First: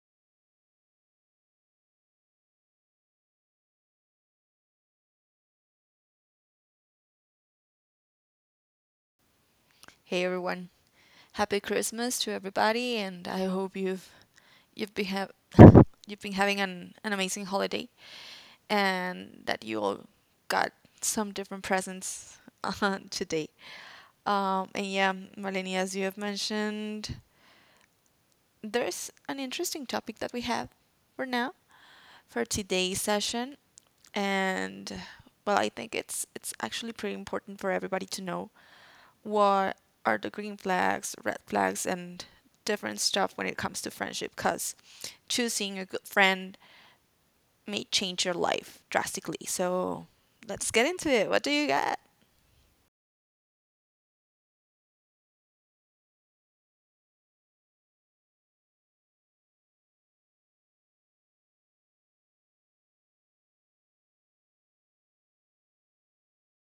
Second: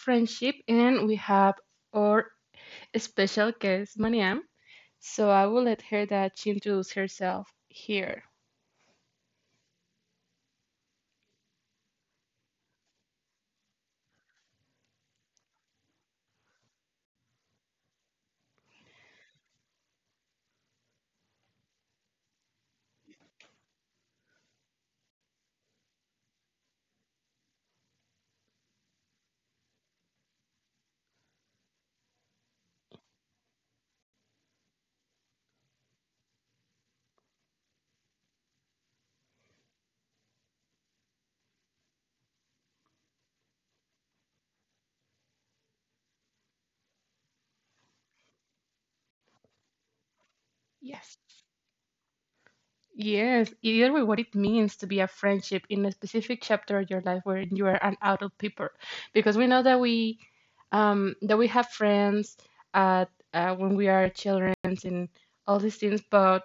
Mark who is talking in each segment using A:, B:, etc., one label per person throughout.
A: friendship, and we have our special guest, Mariam. So, I will let her that she introduce herself here.
B: Hey everyone, happy Christmas to everybody, and I hope you've been have you've been having an amazing holiday, and that you all got some different presents today. And yeah, Malini, as you have mentioned, there's an interesting topic that we have for now for today's session, and well, I think it's actually pretty important for everybody to know what are the green flags, red flags, and different stuff when it comes to friendship because choosing a good friend may change your life drastically. So let's get into it.
A: Yes.
B: What do you got?
A: Yes, you know what it means to be a friendship in a specific chapter of your life where you are an adult people, because we know that we have friends at when we are children and all these things, but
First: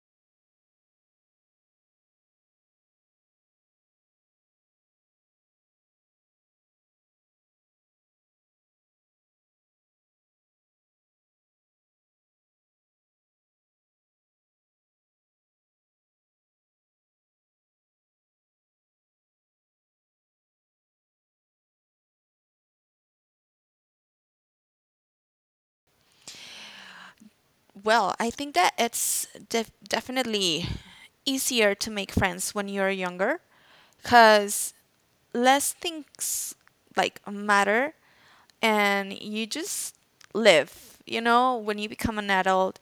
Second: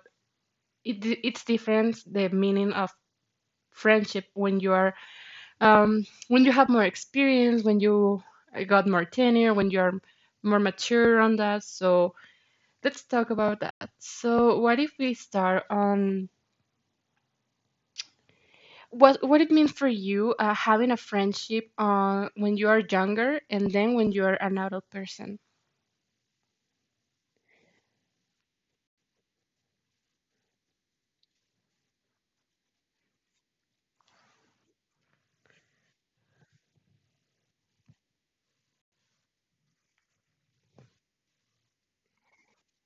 A: it's different the meaning of friendship when you are when you have more experience, when you got more tenure, when you are more mature on that. So let's talk about that. So what if we start on what it means for you having a friendship when you are younger and then when you are an adult person.
B: Well, I think that it's definitely easier to make friends when you're younger because less things like matter and you just live. You know, when you become an adult,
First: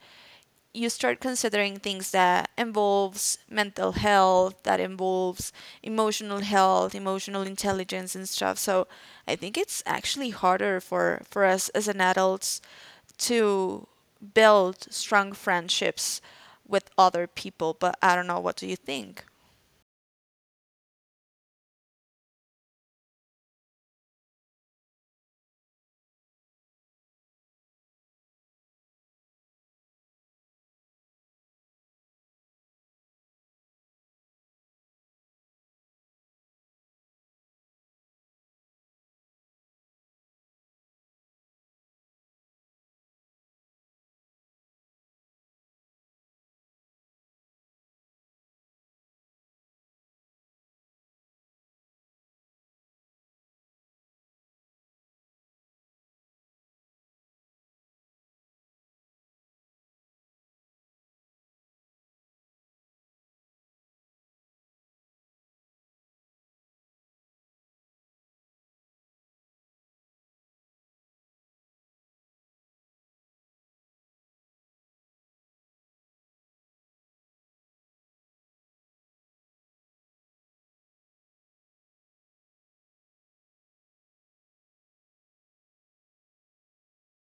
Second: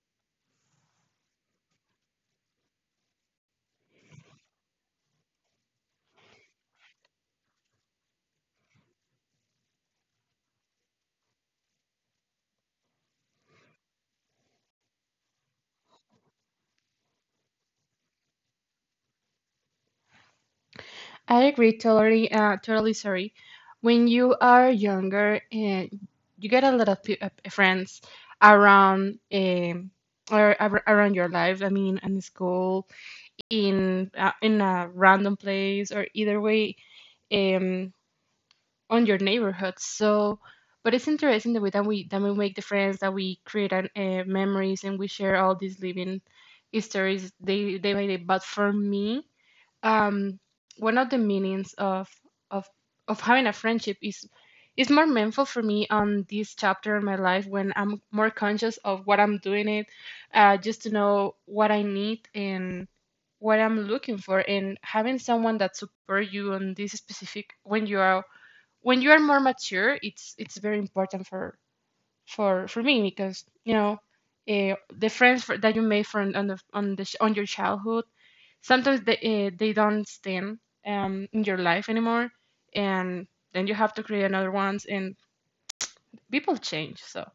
B: you start considering things that involves mental health, that involves emotional health, emotional intelligence and stuff. So I think it's actually harder for us as an adults to build strong friendships with other people, but I don't know what do you think?
A: I agree totally. Totally sorry. When you are younger, you get a lot of friends around or around your life. I mean, in school, in a random place, or either way. Um, on your neighborhood. So, but it's interesting the way that we make the friends, that we create memories, and we share all these living histories day by day. But for me, um, one of the meanings of of having a friendship is more meaningful for me on this chapter in my life when I'm more conscious of what I'm doing it, just to know what I need and what I'm looking for, and having someone that support you on this specific when you are more mature, it's very important for me because the friends that you made from on the on the on your childhood sometimes they don't stand in your life anymore, and then you have to create another ones, and people change. So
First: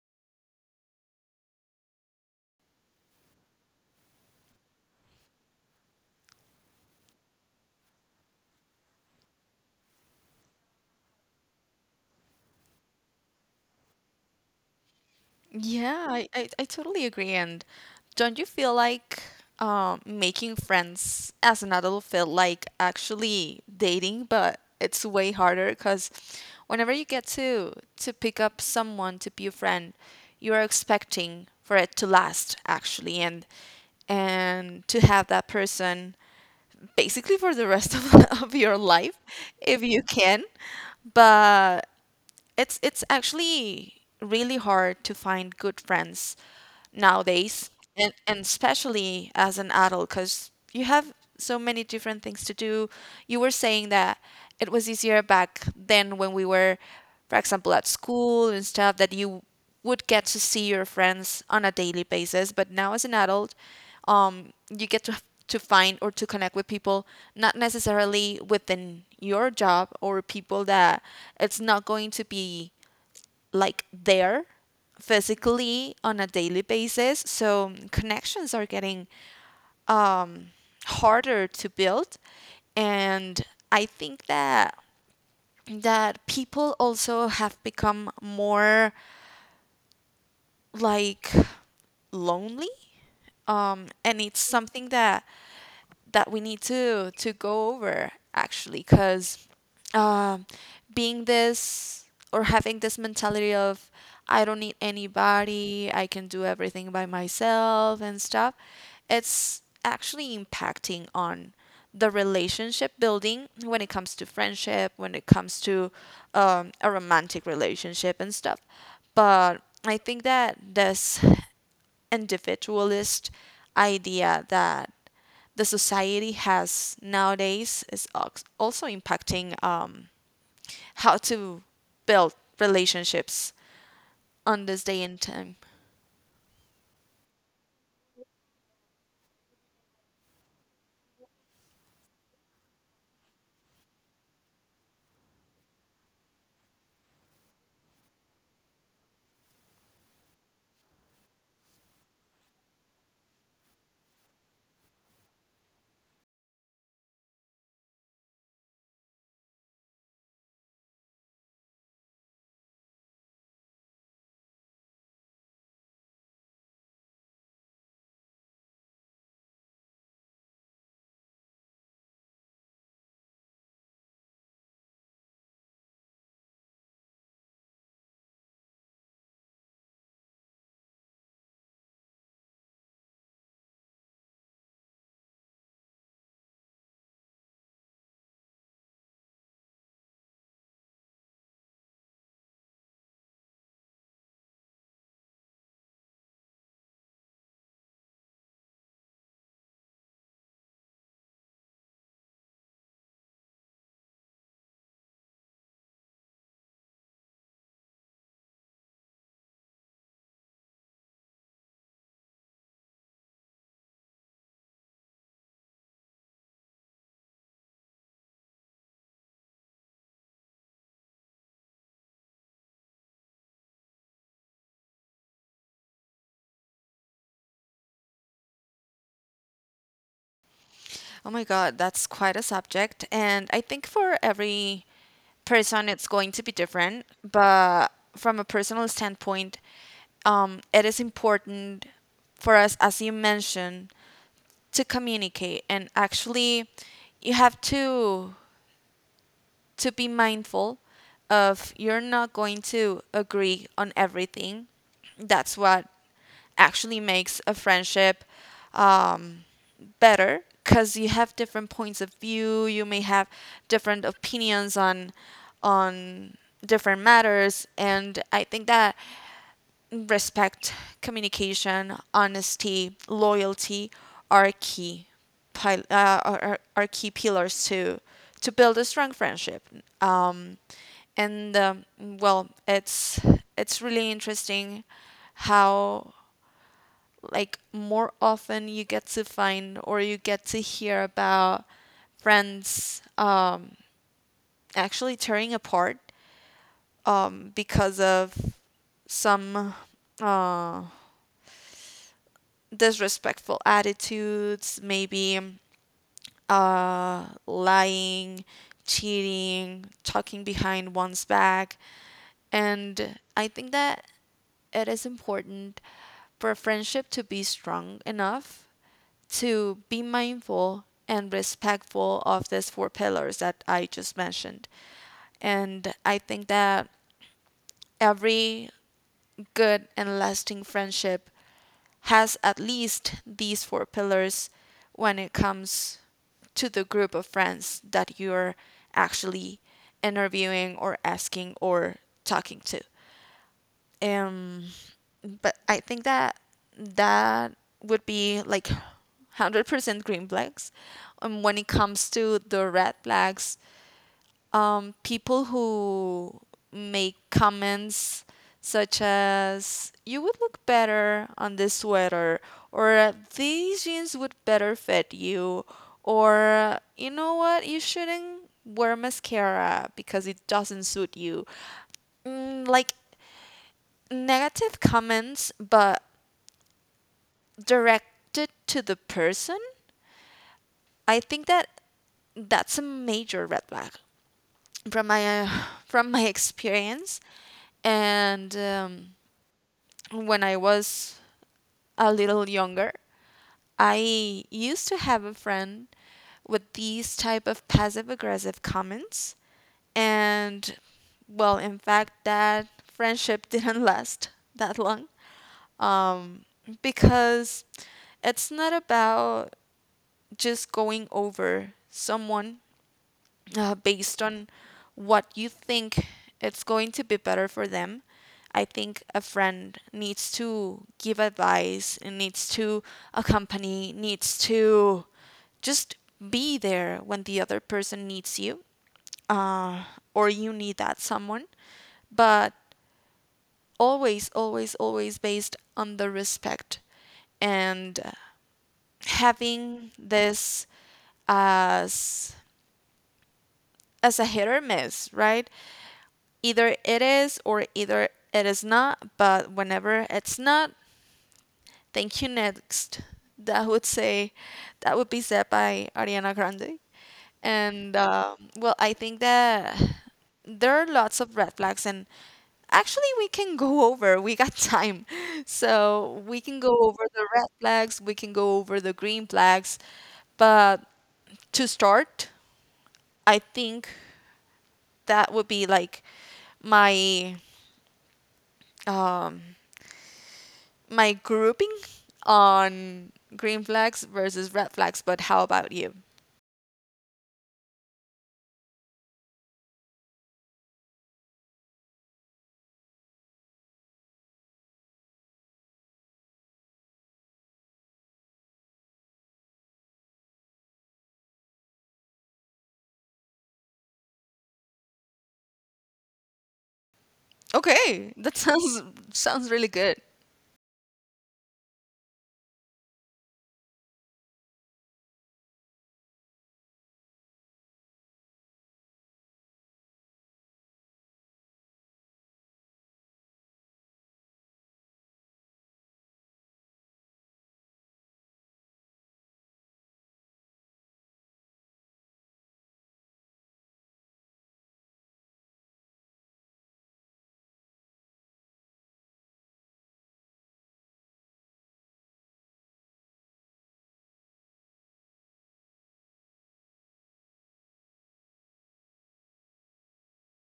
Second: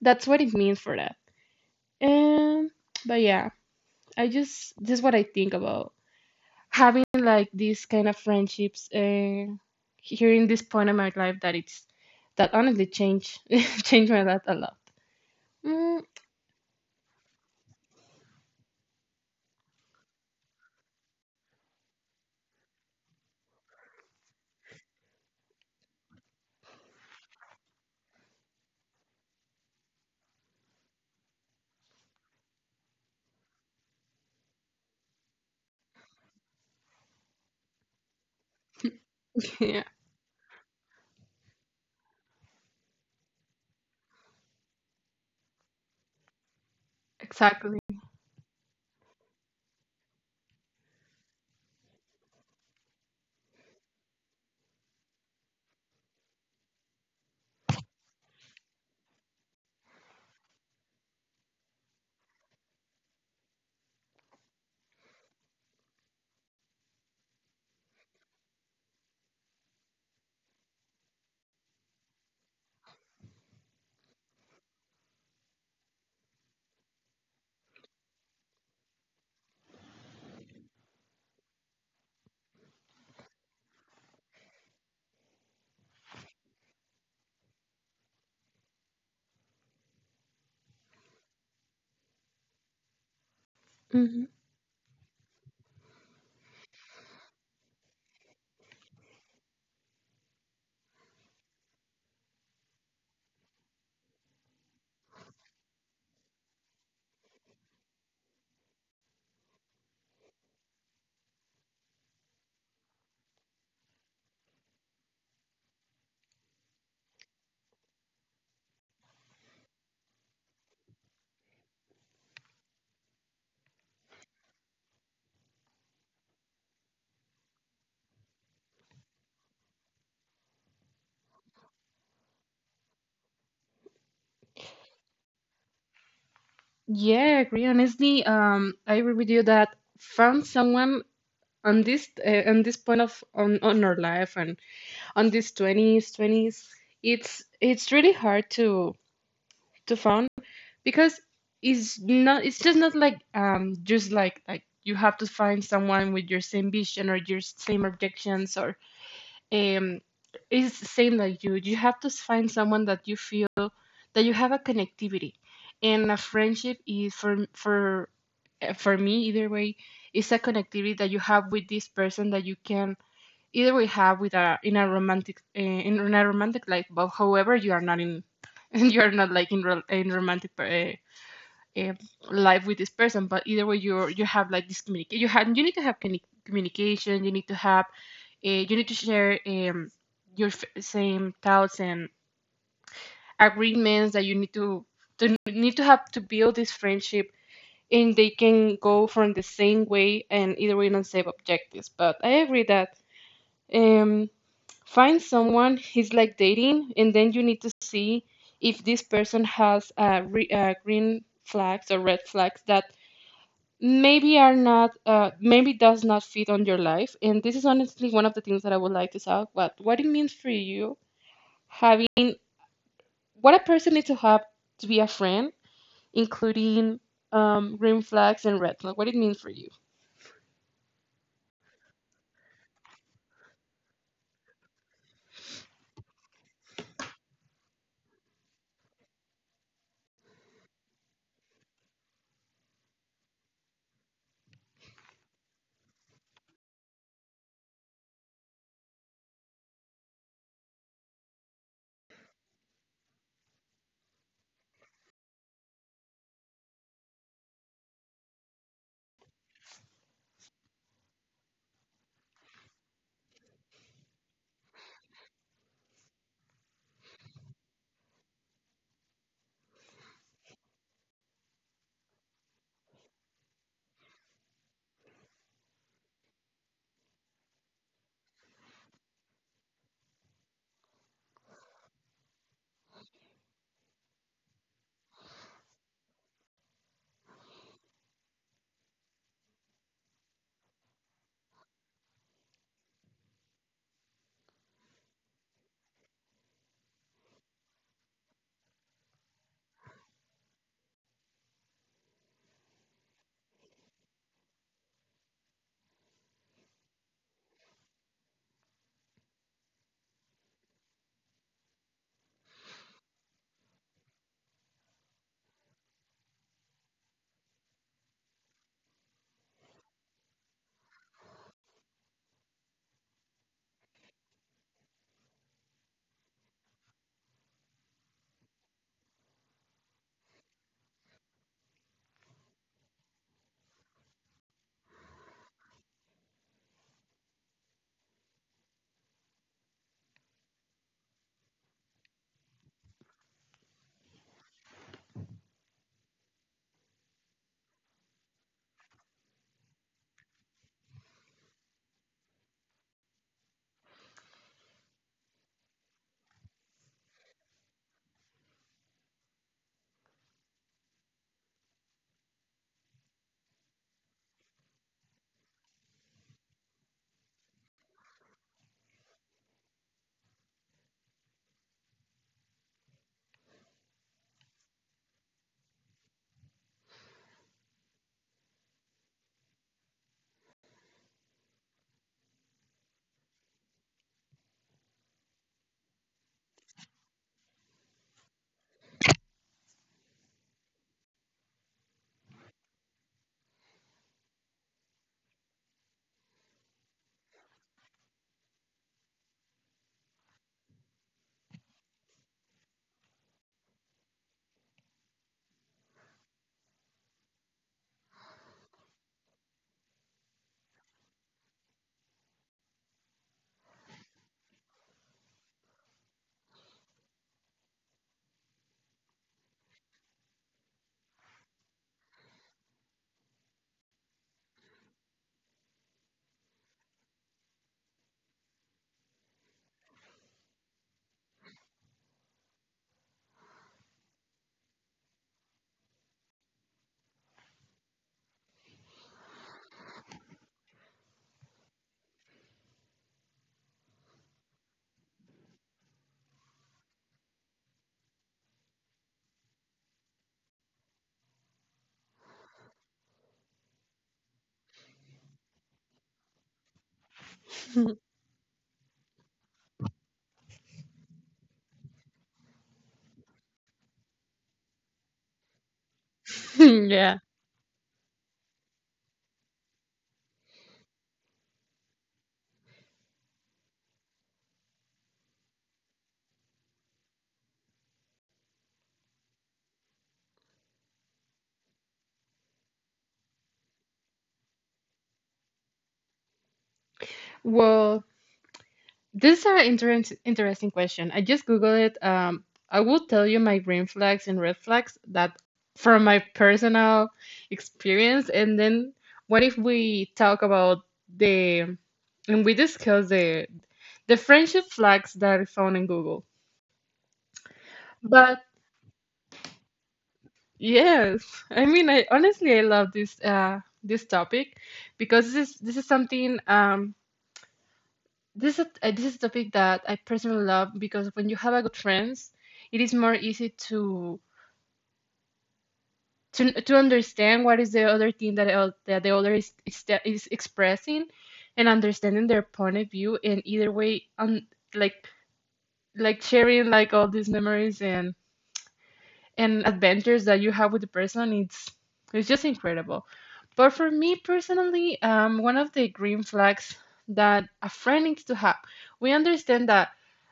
A: that's what it means for that. And but yeah, I just this is what I think about having like these kind of friendships here in this point of my life that it's that honestly changed changed my life a lot. Mm.
B: Yeah, I totally agree. And don't you feel like making friends as an adult feel like actually dating, but it's way harder because whenever you get to pick up someone to be a friend, you're expecting for it to last actually, and to have that person basically for the rest of, of your life if
A: Yeah.
B: you can. But it's actually really hard to find good friends nowadays,
A: Exactly.
B: and especially as an adult, because you have so many different things to do. You were saying that it was easier back then when we were, for example, at school and stuff that you would get to see your friends on a daily basis, but now as an adult, you get to find or to connect with people not necessarily within your job or people that it's not going to be like there physically on a daily basis. So connections are getting harder to build, and I think that people also have become more like lonely, and
A: Hmm.
B: it's something that that we need to go over actually, because um, being this or having this mentality of I don't need anybody, I can do everything by myself and stuff, it's actually impacting on the relationship building when it comes to friendship, when it comes to, a romantic relationship and stuff. But I think that this individualist idea that the society has nowadays is also impacting how to build relationships on this day and time.
A: Yeah, I agree honestly. I agree with you that found someone on this point on our life and on these 20s, 20s, it's really hard to find, because it's just not like just like you have to find someone with your same vision or your same objections, or um it's the same, like you have to find someone that you feel that you have a connectivity. And a friendship is, for me either way, is a connectivity that you have with this person, that you can either way have with a in a romantic in a romantic life. But however, you are not in and you're not like in, in romantic uh, life with this person, but either way you have like this communication, you need to have communication. You need to share your same thoughts and agreements that you need to need to have to build this friendship, and they can go from the same way and either way not same objectives. But I agree that um, find someone is like dating, and then you need to see if this person has green flags or red flags that maybe are not, maybe does not fit on your life. And this is honestly one of the things that I would like to talk about: what it means for you having what a person needs to have to be a friend, including green flags and red flags. What it means for you?
B: Oh my God, that's quite a subject. And I think for every person, it's going to be different. But from a personal standpoint, it is important for us, as you mentioned, to communicate. And actually, you have to be mindful of you're not going to agree on everything. That's what actually makes a friendship, um, better because you have different points of view. You may have different opinions on different matters, and I think that respect, communication, honesty, loyalty are key are key pillars to build a strong friendship. Um, and well, it's really interesting how like more often you get to find or you get to hear about friends actually tearing apart, because of some uh, disrespectful attitudes, maybe, lying, cheating, talking behind one's back. And I think that it is important for a friendship to be strong enough to be mindful and respectful of these four pillars that I just mentioned. And I think that every good and lasting friendship has at least these four pillars when it comes to the group of friends that you're actually interviewing or asking or talking to. Um, but I think that that would be like 100% green flags. And when it comes to the red flags, people who make comments such as you would look better on this sweater or these jeans would better fit you or you know what you shouldn't wear mascara because it doesn't suit you, mm, like negative comments but directed to the person. I think that that's a major red flag from my from my experience. And when I was a little younger I used to have a friend with these type of passive aggressive comments, and well in fact that friendship didn't last that long, um, because it's not about just going over someone based on what you think it's going to be better for them. I think a friend needs to give advice, and needs to accompany, needs to just be there when the other person needs you, uh, or you need that someone. But always, always, always based on the respect and having this as as a hit or miss, right? Either it is or either it is not, but whenever it's not, thank you next. That would say, that would be said by Ariana Grande. And well, I think that there are lots of red flags, and actually, we can go over. We got time. So we can go over
A: Yeah.
B: the red flags, we can go over the green flags. But to start, I think that would be like my, um, my grouping on green flags versus red flags, but how about you?
A: Well, this is an interesting question. I just googled it. I will tell you my green flags and red flags that from my personal experience, and then what if we talk about the and we discuss the friendship flags that I found in Google.
B: Okay, that
A: But
B: sounds sounds really good.
A: yes, I mean, I honestly I love this topic, because this is something. This this is a topic that I personally love, because when you have a good friends, it is more easy to understand what is the other thing that the other is expressing, and understanding their point of view. And either way, like like sharing like all these memories and adventures that you have with the person, it's just incredible. But for me personally, one of the green flags that a friend needs to have: we understand that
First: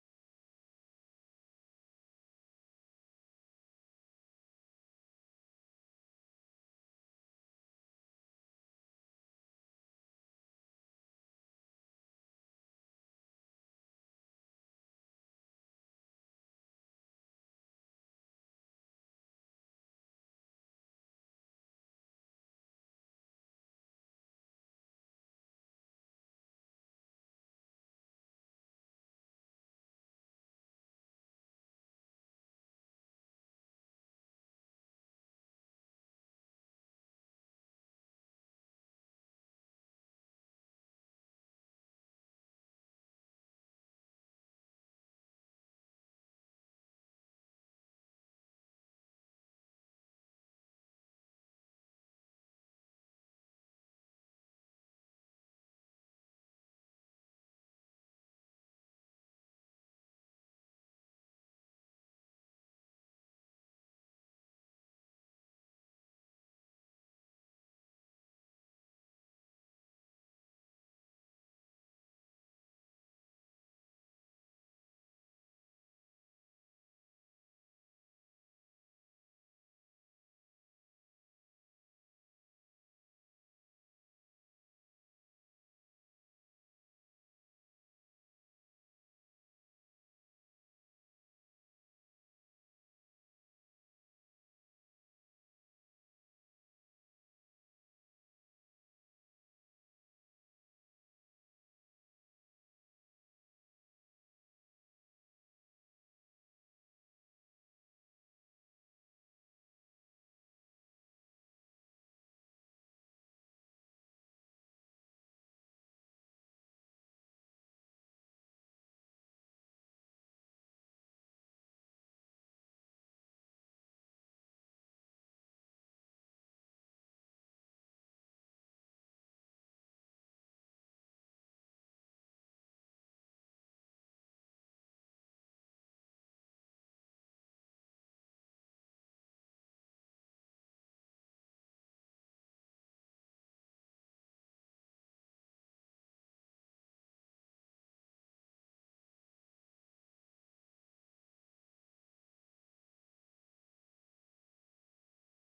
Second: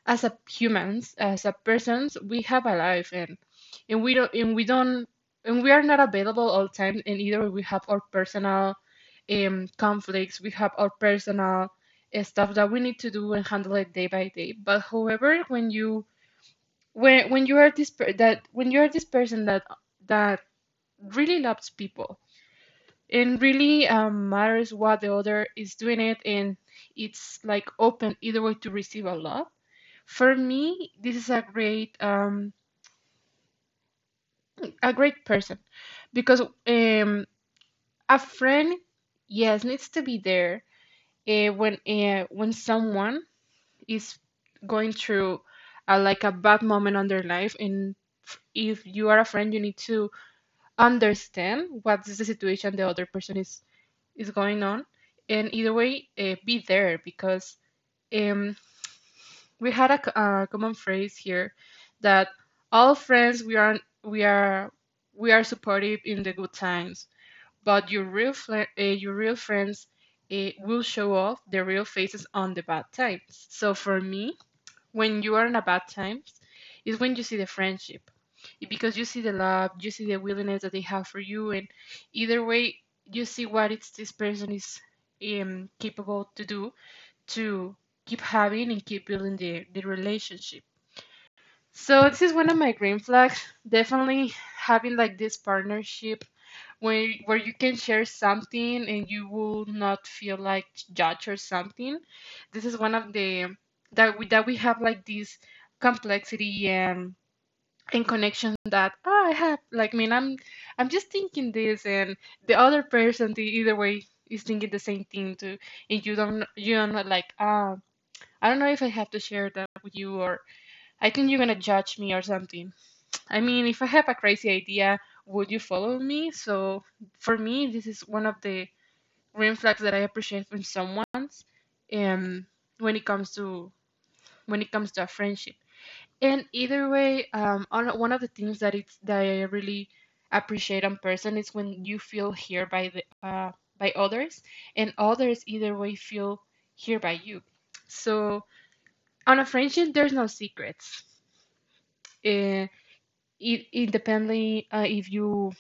A: as a humans as a persons we have a life, and we don't and we don't and we are not available all the time. And either we have our personal conflicts, we have our personal stuff that we need to do and handle it day by day. But however, when you are this person that really loves people, and really matters what the other is doing it, and it's like open either way to receive a love, for me this is a great person, because um a friend, yes, needs to be there when someone is going through like a bad moment on their life. And if you are a friend, you need to understand what's the situation the other person is going on, and either way, be there. Because, um, we had a common phrase here, that all friends we are we are supportive in the good times, but your real friends will show off their real faces on the bad times. So for me, when you are in a bad times is when you see the friendship, because you see the love, you see the willingness that they have for you, and either way you see what it's this person is capable to do, to keep having and keep building the relationship. So this is one of my green flags. Definitely, having like this partnership where you can share something and you will not feel like judged or something. This is one of the that we have like this complexity and connection, that, oh, I have like, I mean, I'm just thinking this, and the other person, the either way is thinking the same thing too, and you don't know, like, I don't know if I have to share that with you, or I think you're gonna judge me or something. I mean, if I have a crazy idea, would you follow me? So for me, this is one of the green flags that I appreciate in someone's, um, when it comes to, a friendship. And either way, one of the things that it's that I really appreciate on person is when you feel here by others, and others either way feel here by you. So on a friendship, there's no secrets. Uh, Independently, if you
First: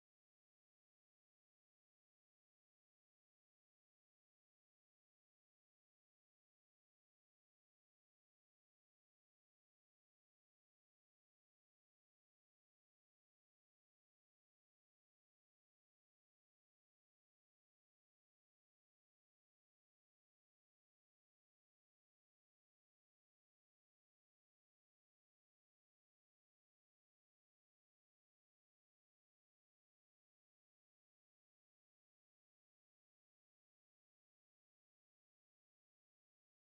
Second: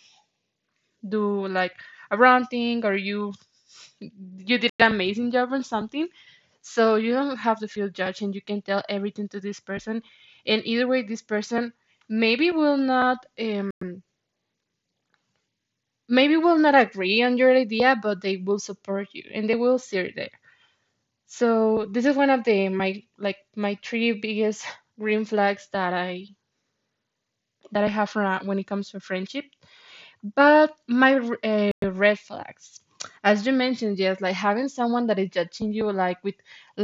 A: do like a wrong thing or you did an amazing job on something, so you don't have to feel judged and you can tell everything to this person. And either way, this person maybe will not, maybe will not agree on your idea, but they will support you and they will see it there. So this is one of the my like my three biggest green flags that I have ra- when it comes to friendship. But my red flags, as you mentioned, yes, like having someone that is judging you, like with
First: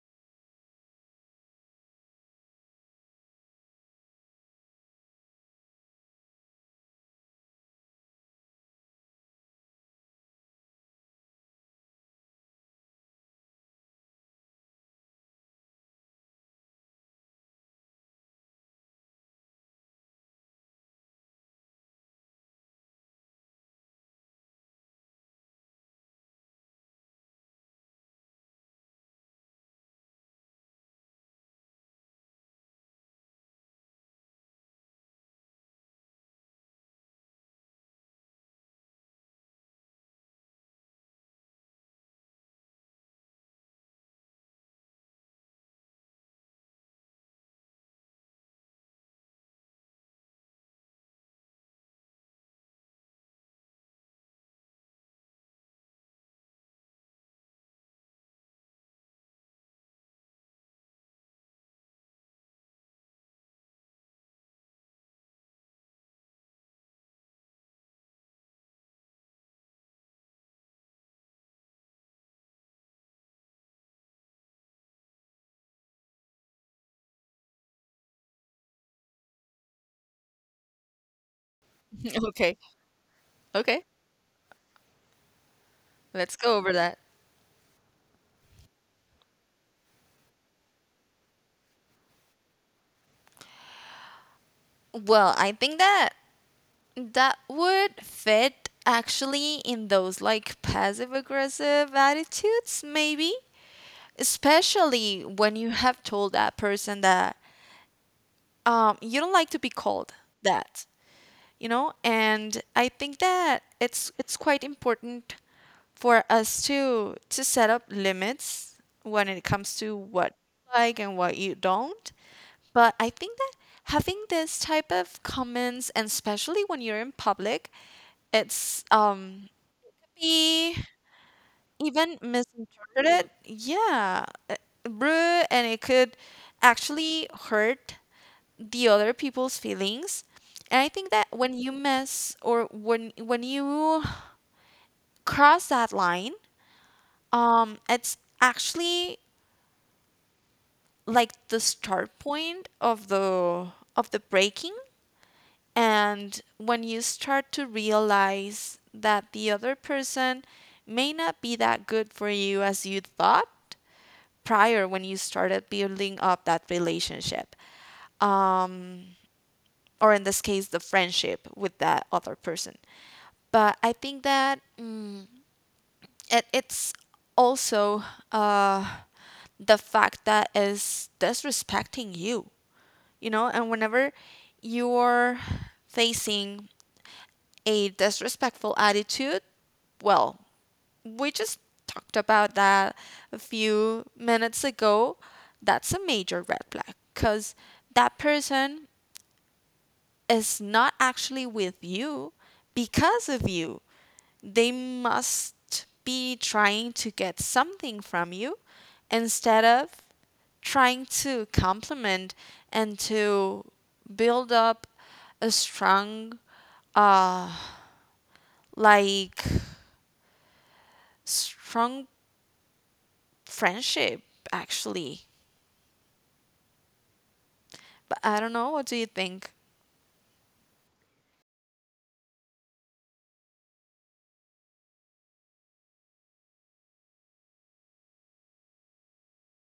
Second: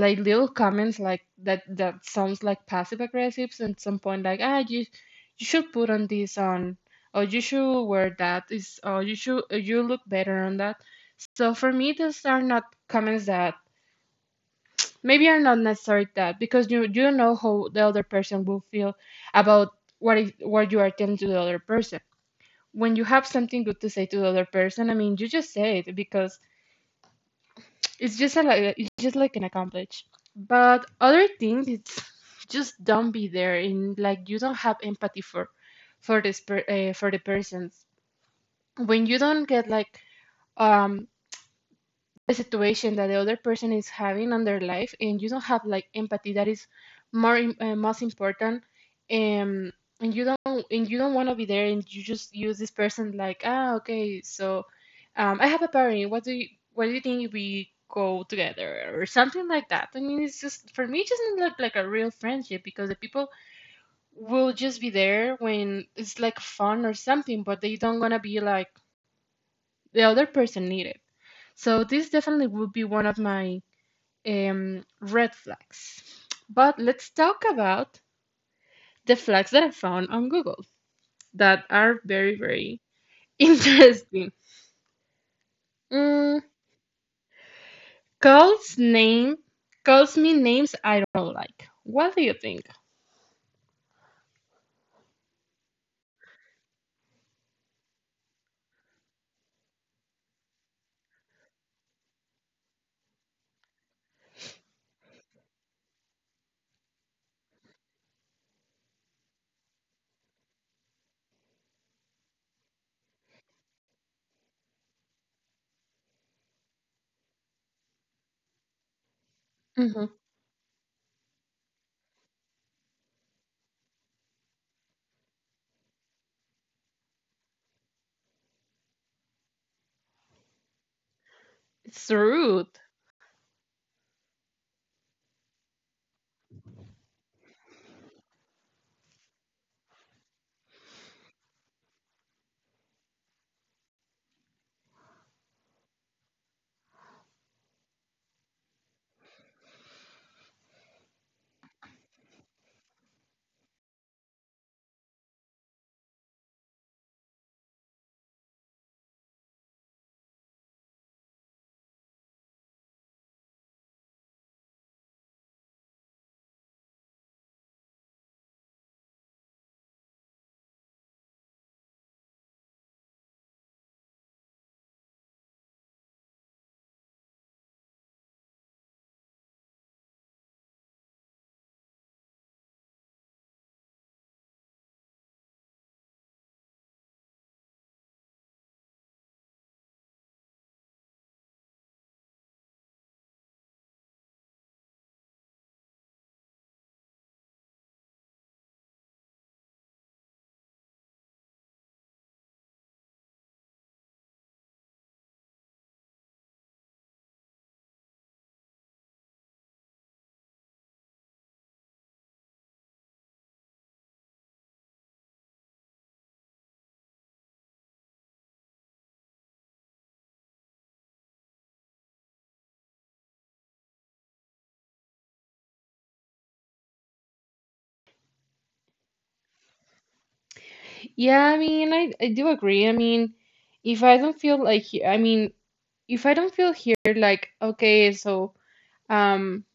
A: like little comments, like that sounds like passive aggressive. So at some point, like you should put on this on, or you should wear that is, or you look better on that. So for me, those are not comments that maybe are not necessary that, because you don't know how the other person will feel about what is what you are telling to the other person. When you have something good to say to the other person, I mean, you just say it, because it's just a, it's just like an accomplish. But other things, it's just don't be there in like you don't have empathy for this for the persons when you don't get like um a situation that the other person is having on their life and you don't have like empathy that is most important. um and you don't want to be there and you just use this person like, ah, okay, so, I have a party. What do you what do you think if we go together or something like that? I mean, it's just for me it doesn't look like a real friendship because the people will just be there when it's like fun or something, but they don't want to be like the other person needed. So this definitely would be one of my red flags. But let's talk about the flags that I found on Google that are very,
B: Okay.
A: very
B: Okay.
A: interesting.
B: Let's
A: Mm,
B: go over that.
A: calls name calls me names I don't like. What do you think?
B: Well, I think that that would fit actually in those like passive aggressive attitudes, maybe. Especially when you have told that person that, you don't like to be called that. You know, and I think that it's quite important for us to set up limits when it comes to
A: Mhm.
B: what you like and what you don't. But I think that having this type of comments and especially when you're in public, it's um, be even
A: It's rude.
B: misinterpreted. Yeah, uh, rude, and it could actually hurt the other people's feelings. And I think that when you mess or when you cross that line, it's actually like the start point of the breaking. And when you start to realize that the other person may not be that good for you as you thought prior when you started building up that relationship. Um, or in this case the friendship with that other person. But I think that, mm, it's also uh, the fact that is disrespecting you, you know. And whenever you're facing a disrespectful attitude, well, we just talked about that a few minutes ago. That's a major red flag because that person is not actually with you because of you. They must be trying to get something from you instead of trying to complement and to build up a strong uh like strong friendship actually, but I don't know what do you think.
A: Yeah, I mean, I do agree. I mean, if I don't feel like, I mean, if I don't feel here, like, okay, so, um,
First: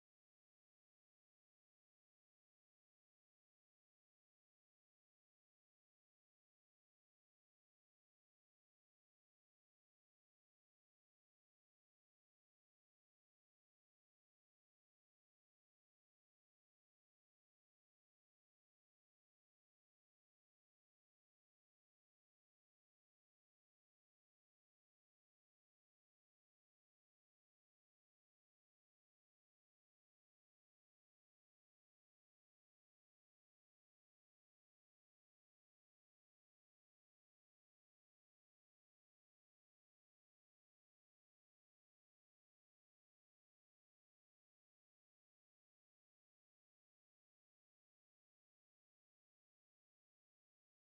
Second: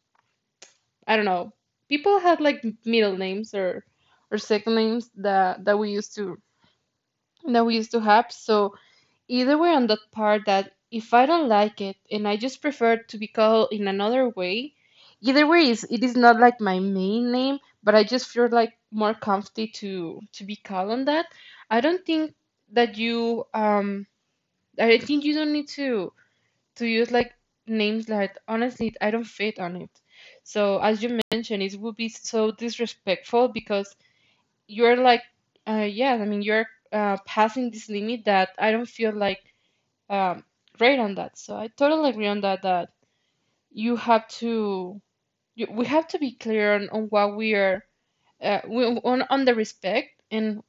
A: I don't know. People had like middle names or second names that we used to have. So either we're on that part that if I don't like it and I just prefer to be called in another way, either way is it is not like my main name, but I just feel like more comfy to be called on that. I don't think that you I think you don't need to use like names that honestly I don't fit on it. So as you mentioned, it would be so disrespectful because you're like yeah, I mean you're passing this limit that I don't feel like um great on that. So I totally agree on that, that you have to we have to be clear on what we are on the respect and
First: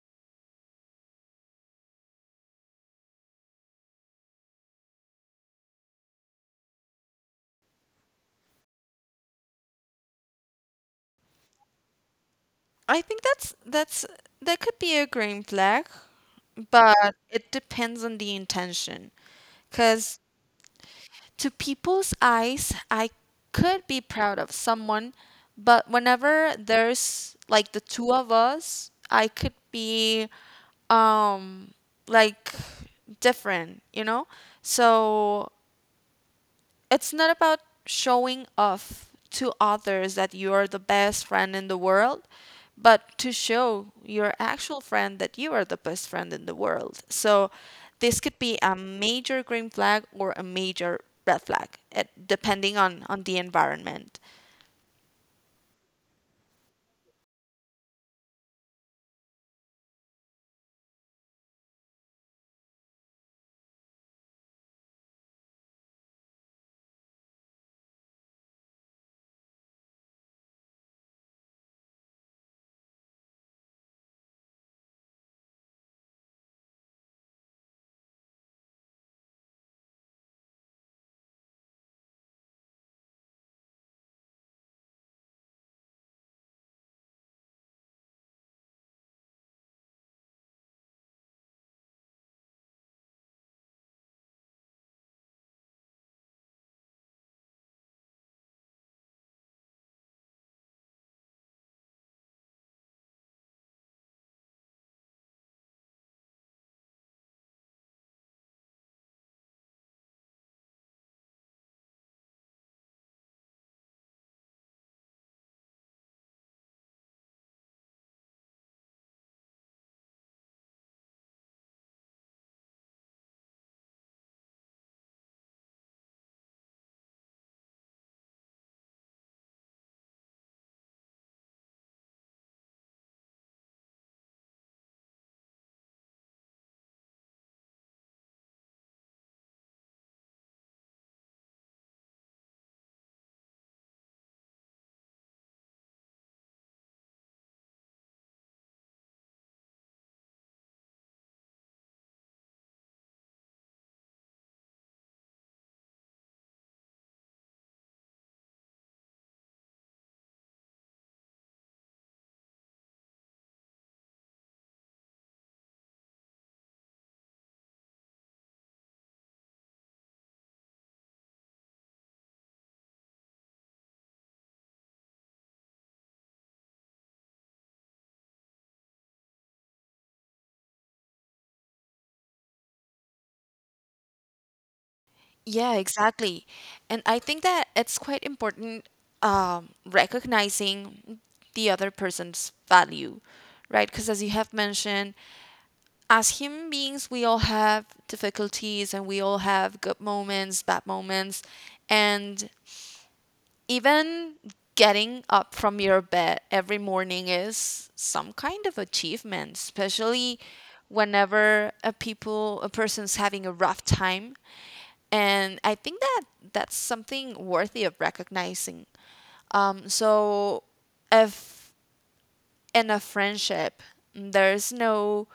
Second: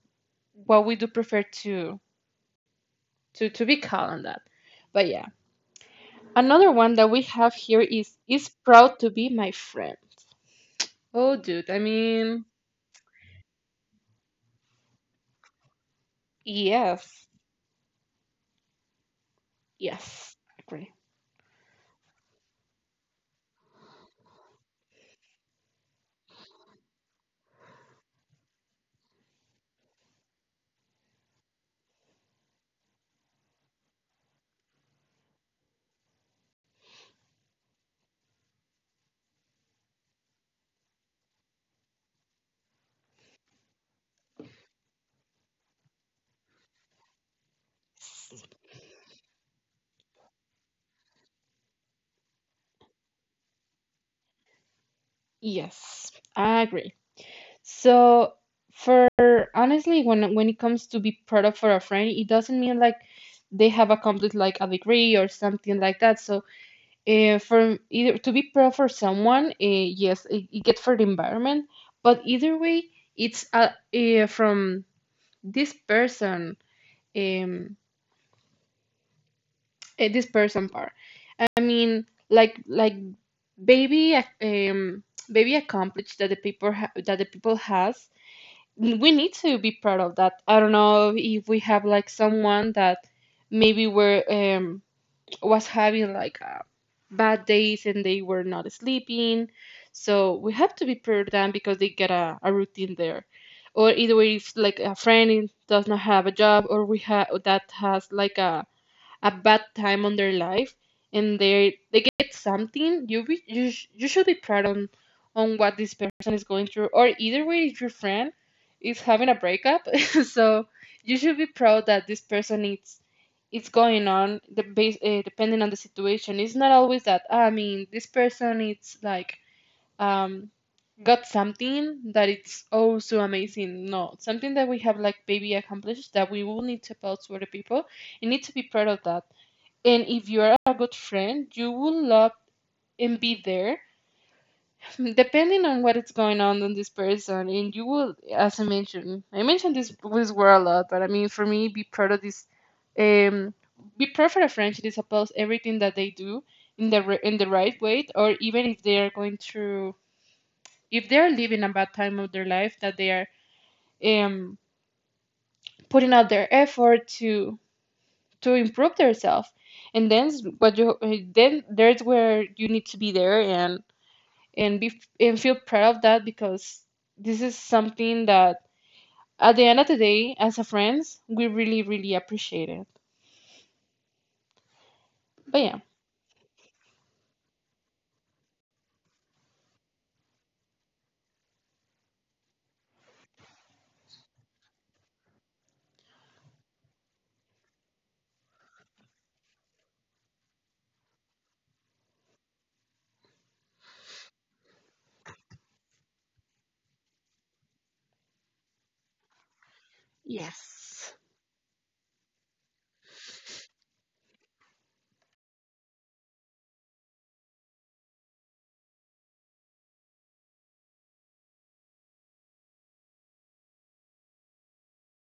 A: what we do prefer to to be called on that. But yeah, another one that we have here is proud to be my friend. Oh dude, I mean,
B: I think that's that could be a green flag, but
A: yes.
B: it depends on the intention, cuz
A: Yes, agree.
B: to people's eyes, I could be proud of someone, but whenever there's like the two of us, I could be, um like different, you know? So it's not about showing off to others that you are the best friend in the world, but to show your actual friend that you are the best friend in the world. So this could be a major green flag or a major red flag, depending on the environment.
A: Yes, I agree. So for honestly, when it comes to be product for a friend, it doesn't mean like they have a complete like a degree or something like that. So for either to be product for someone, yes, it gets for the environment, but either way, it's from this person, um, this person part. I mean, like baby, ac- um, baby accomplished that the people ha that the people has, we need to be proud of that. I don't know if we have like someone that maybe were was having like bad days and they were not sleeping. So we have to be proud of them because they get a routine there. Or either way, if like a friend does not have a job, or we have that has like a bad time on their life and they get something, you you should be proud on what this person is going through. Or either way, if your friend is having a breakup so you should be proud that this person is it's going on the base, depending on the situation. It's not always that, "Ah, I mean this person it's like um got something that it's, oh, so amazing." No, something that we have like baby accomplished that we will need to tell to other people. You need to be proud of that. And if you're a good friend, you will love and be there, depending on what is going on in this person. And you will, as I mentioned, this word a lot, but I mean, for me, be proud of this. Um, be proud for a friend that supports everything that they do in the in the right way. Or even if they are going through, if they are living a bad time of their life, that they are um putting out their effort to. To improve themselves and then then there's where you need to be there and be and feel proud of that, because this is something that at the end of the day as a friends we really really appreciate it. But
B: Yeah,
A: yeah.
B: exactly. And I think that it's quite important, recognizing the other person's value, right? Because as you have mentioned, as human beings, we all have difficulties and we all have good moments, bad moments, and even getting up from your bed every morning is some kind of achievement, especially
A: Yes.
B: whenever a person's having a rough time. And I think that that's something worthy of recognizing. So if in a friendship there's no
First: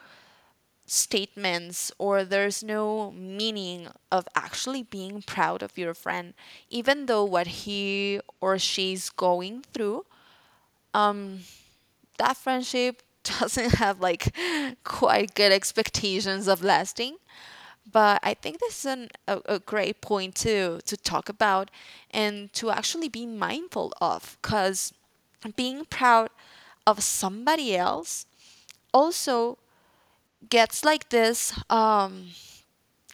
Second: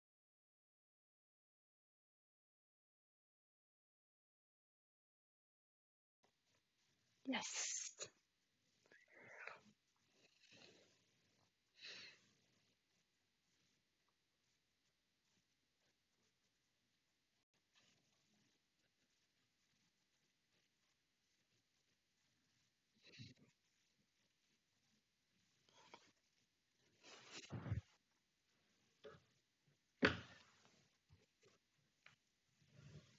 B: statements or there's no meaning of actually being proud of your friend even though what
A: Yes.
B: he or she's going through, that friendship doesn't have like quite good expectations of lasting. But I think this is a great point to talk about, and to actually be mindful of, because being proud of somebody else also gets like this, um,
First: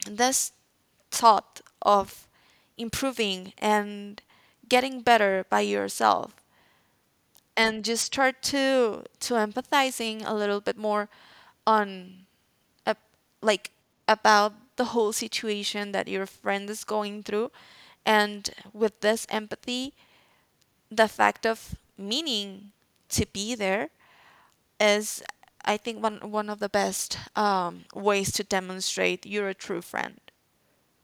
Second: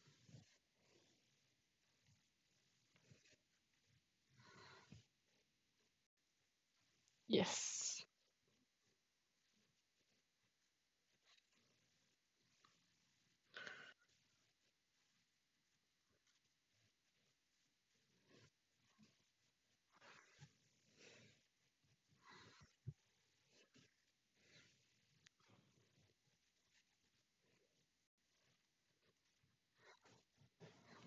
B: this thought of improving and getting better by yourself, and
A: Yes,
B: just start to empathizing a little bit more on, uh, like about the whole situation that your friend is going through. And with this empathy the fact of meaning to be there is, I think, one of the best, ways to demonstrate you're a true friend.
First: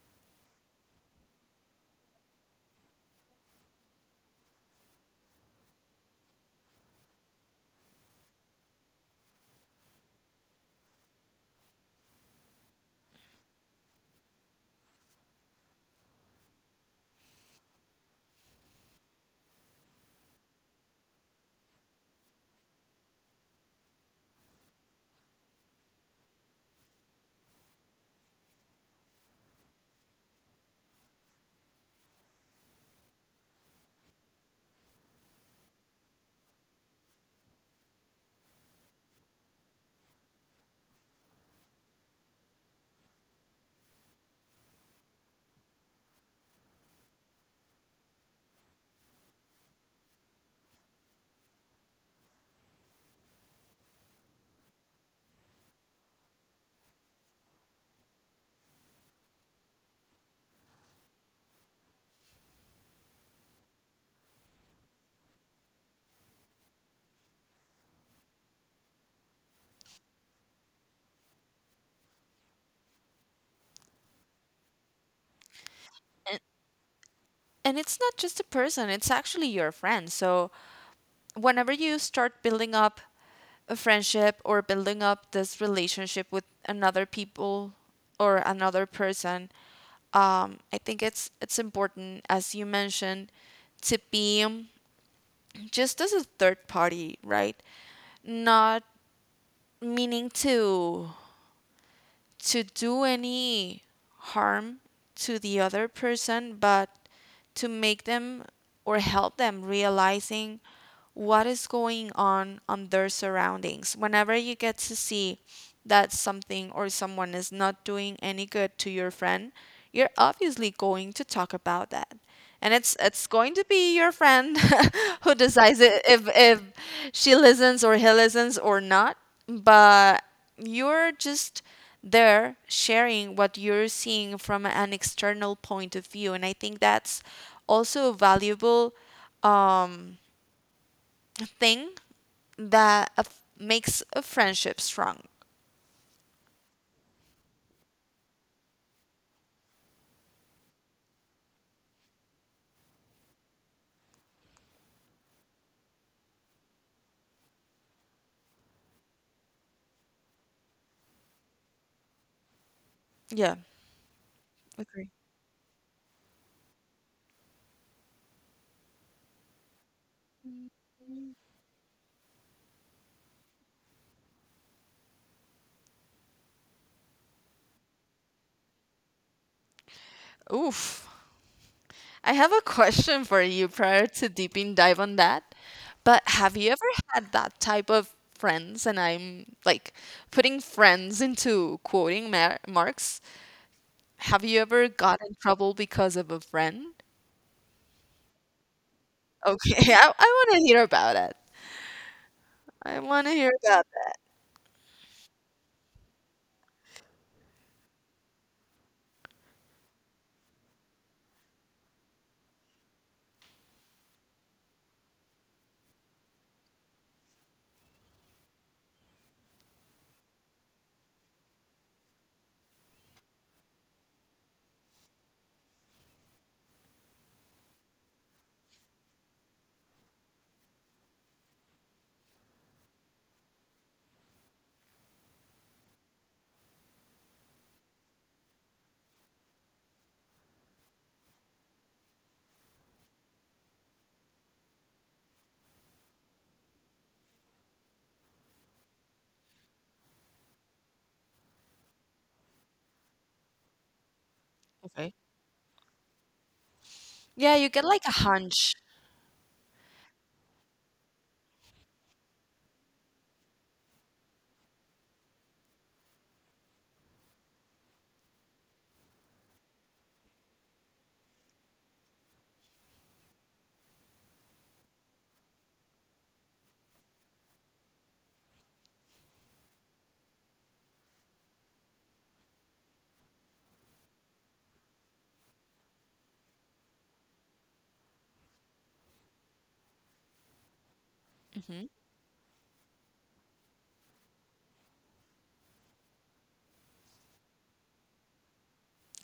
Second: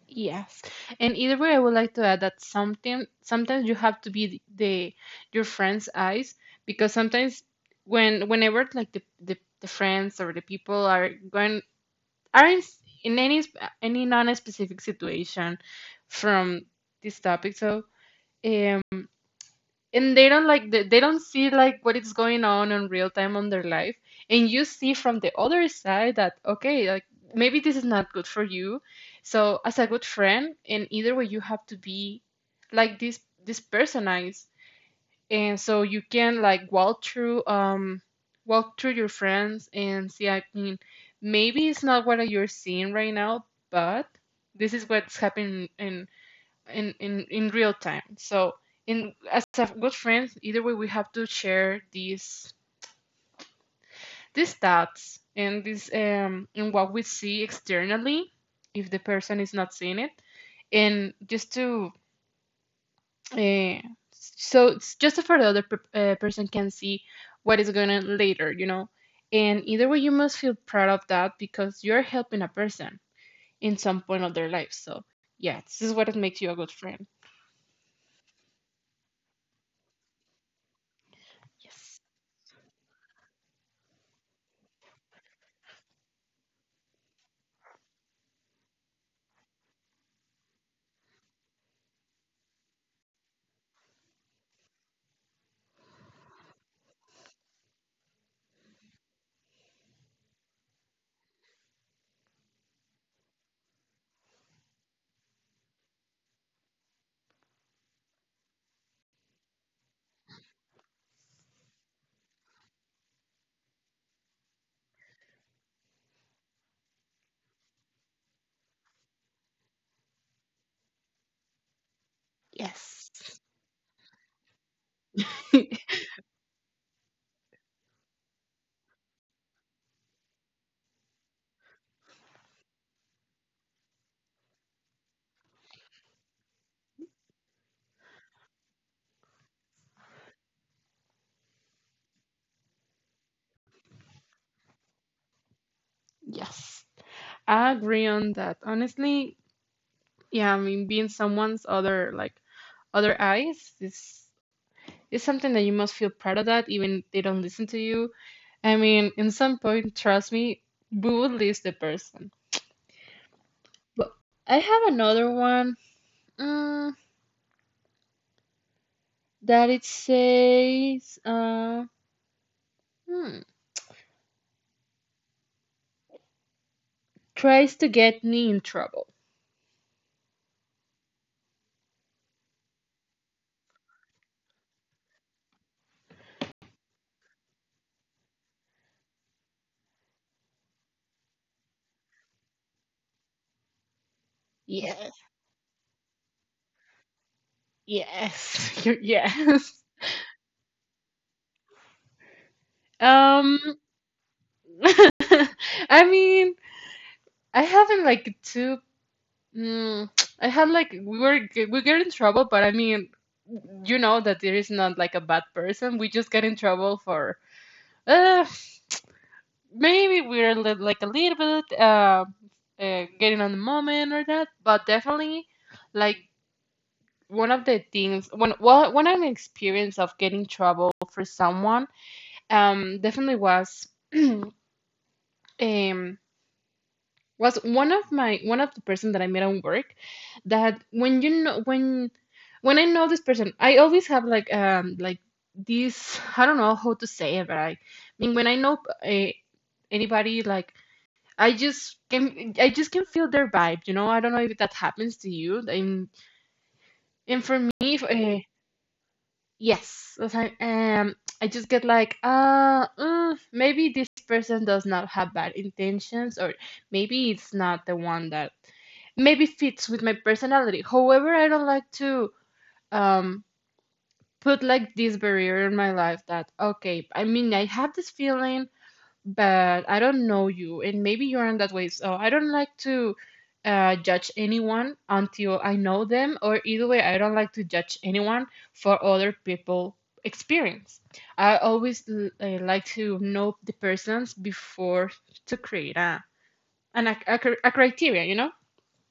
A: yes, and either way I would like to add that something, sometimes you have to be the your friends eyes, because sometimes whenever like the, the friends or the people are going aren't in any any non-specific situation from this topic. So um and they don't like, they don't see like what is going on in real time on their life, and you see from the other side that, okay, like maybe this is not good for you. So as a good friend in either way you have to be like this personalized, and so you can like walk through your friends and see. I mean, maybe it's not what you're seeing right now, but this is what's happening in in real time. So in as a good friend either way we have to share these thoughts and this and what we see externally, if the person is not seeing it. And just to Uh, so it's just for the other person can see what is going on later, you know. And either way, you must feel proud of that because you're helping a person in some point of their life. So yeah, this is what it makes you a good friend.
B: And it's not just a person, it's actually your friend. So, whenever you
A: Yes,
B: start building up a friendship or building up this relationship with another people or another person, I think it's important, as you mentioned, to be, just as a third party, right? Not meaning to do any harm to the other person, but to make them or help them realizing what is going on their surroundings. Whenever you get to see that something or someone is not doing any good to your friend, you're obviously going to talk about that, and it's
A: yes,
B: it's going to be your friend who decides it if she listens or he listens or not. But you're just there sharing what you're seeing from an external point of view, and I think that's also a valuable thing that makes a friendship strong.
A: yes. I agree on that. Honestly, yeah. I mean, being someone's other like other eyes is something that you must feel proud of that, even if they don't listen to you. I mean, in some point, trust me, we would lose the person.
B: Yeah.
A: But I have another one, mm, that it says hmm, tries to get me in trouble.
B: Oof. I have a question for you prior to deeping dive on that. But have you ever had that type of friends? And I'm like putting friends into quoting marks. Have you ever got
A: Yes,
B: in trouble because of a friend?
A: yes, yes.
B: Okay, I want to hear about it. I want to hear
A: Um,
B: about that.
A: I mean, I haven't like too. Mm, I had like we get in trouble, but I mean, you know that there is not like a bad person. We just get in trouble for uh maybe we're like a little bit getting on the moment or that, but definitely like one of the things when, well, when an experience of getting trouble for someone definitely um was one of my one of the person that I met on work. That when you know when I know this person I always have like this, I don't know how to say it, but I mean when I know uh, anybody like, I just can feel their vibe, you know. I don't know if that
B: Okay.
A: happens to you.
B: Yeah,
A: And
B: you
A: for
B: get
A: me,
B: like a
A: if,
B: hunch.
A: yes, if I just get like, maybe this person does not have bad intentions, or maybe it's not the one that maybe fits with my personality. However, I don't like to um put like this barrier in my life that, okay, I mean I have this feeling, but I don't know you, and maybe you're in that way. So I don't like to judge anyone until I know them, or either way, I don't like to judge anyone for other people' experience. I
B: Hmm.
A: always I like to know the persons before to create a an, a, cr- a criteria, you know.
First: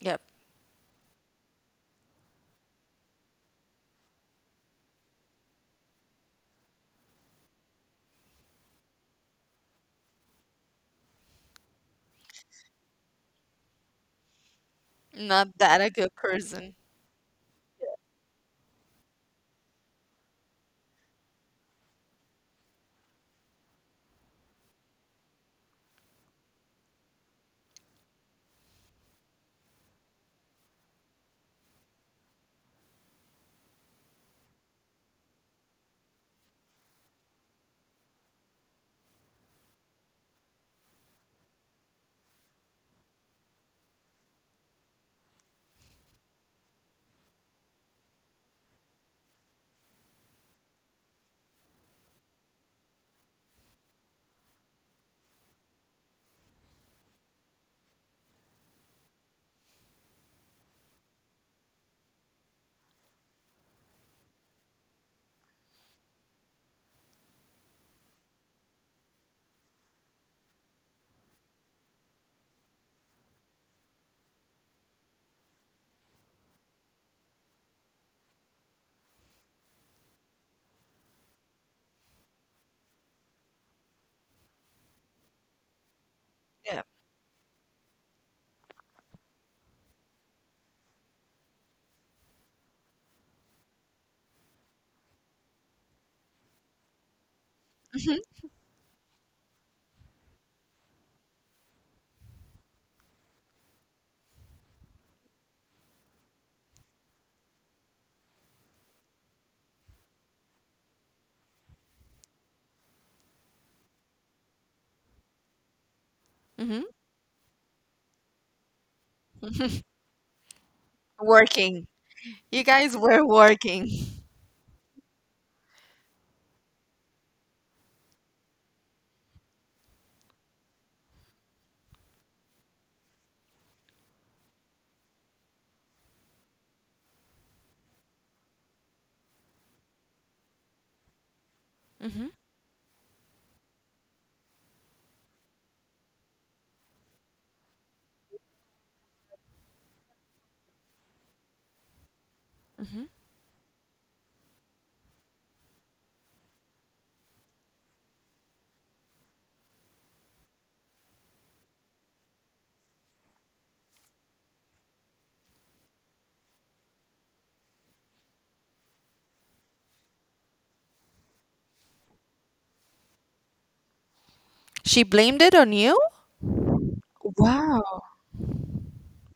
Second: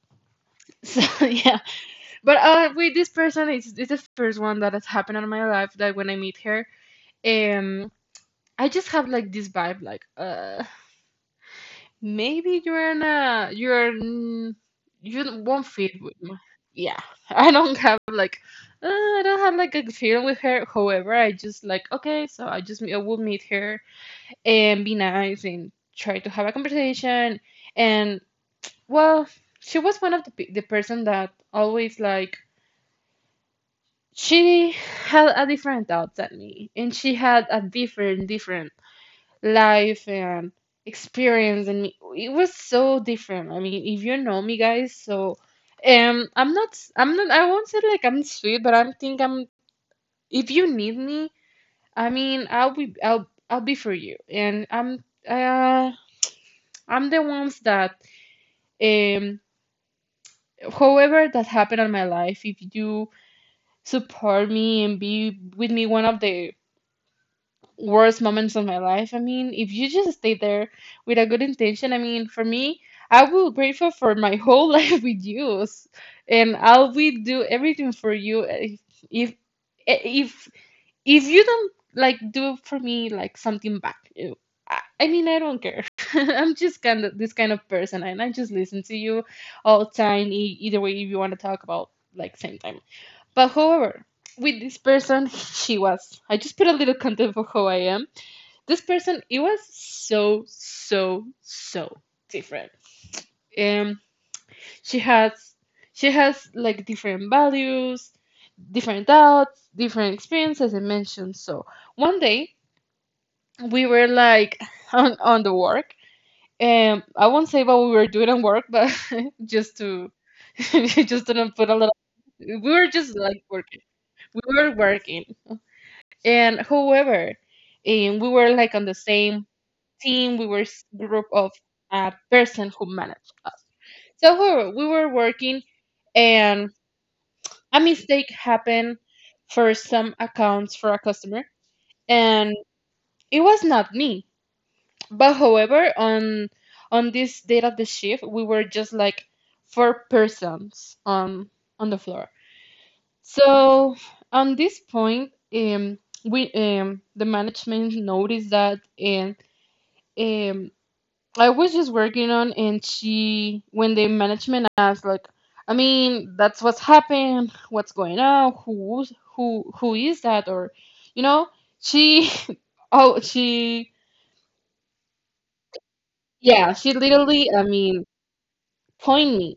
B: Yep.
A: So yeah, but with this person, it's the first one that has happened in my life that when I meet her, um, I just have like this vibe, like Maybe you're not, you
B: Not
A: won't
B: that a
A: fit
B: good
A: with me.
B: person.
A: Yeah, I don't have like, I don't have like a feeling with her. However, I just like, okay, so I just, I will meet her and be nice and try to have a conversation. And, well, she was one of the, the person that always like, she had a different thoughts at me and she had a different, different life and experience and it was so different. I mean, if you know me guys, so I won't say like I'm sweet, but I'm think I'm, if you need me, I mean, I'll be for you. And uh I'm the ones that um however that happened in my life, if you support me and be with me one of the worst moments of my life. I mean, if you just stay there with a good intention, I mean, for me, I will grateful for my whole life with you, and I'll be do everything for you. If if, if you don't like do for me like something back, I mean, I don't care. I'm just
B: Yeah.
A: kind of this kind of person, and I just listen to you all the time. Either way, if you want to talk about like same time, but however. With this person, she was. I just put a little content for who I am. This person, it was so so so different. um she has, she has like different values, different thoughts, different experiences I mentioned. So one day we were like on the work.
B: Hmm.
A: I won't say what we were doing on work, but just to just to not put a
B: Working.
A: lot, we
B: You
A: were
B: guys
A: just
B: were
A: like working.
B: working.
A: We were working. And however, and we were like on the same team, we were group of person who managed us. So however, we were working, and a mistake happened for some accounts for a customer,
B: Hmm.
A: and it was not me. But however, on this date of the shift, we were just like four persons on the floor.
B: Hmm.
A: So on this point, we the management noticed that, and um, I was just working on. And she, when the management asked, like, I mean, that's what's happened. What's going on? Who's who? Who is that? Or, you know, she, oh, she,
B: She blamed it on you?
A: yeah, she literally, I
B: Wow.
A: mean, point me.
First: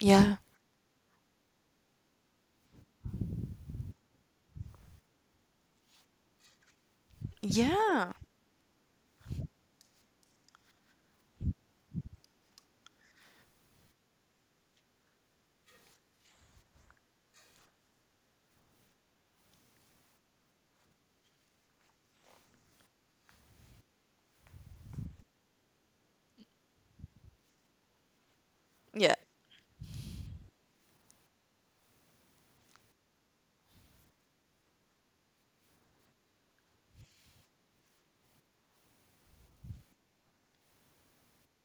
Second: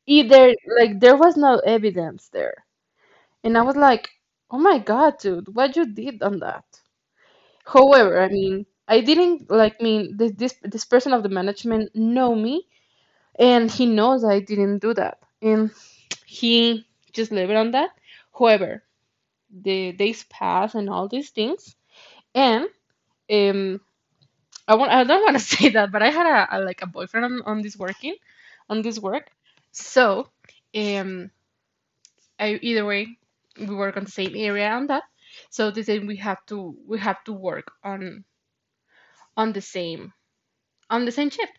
B: Yeah.
A: Either like there was no evidence there, and I was like, oh my God, dude, what you did on that?
B: Yeah.
A: However, I mean, I didn't like mean this person of the management know me, and he knows I didn't do that, and he just left it on that. However, the days pass and all these things, and um, I want I don't want to say that, but I had a like a boyfriend on this working, on this
B: Yeah.
A: work. So um, I either way we work on the same area on that. So they said we have to work on the same on the same shift.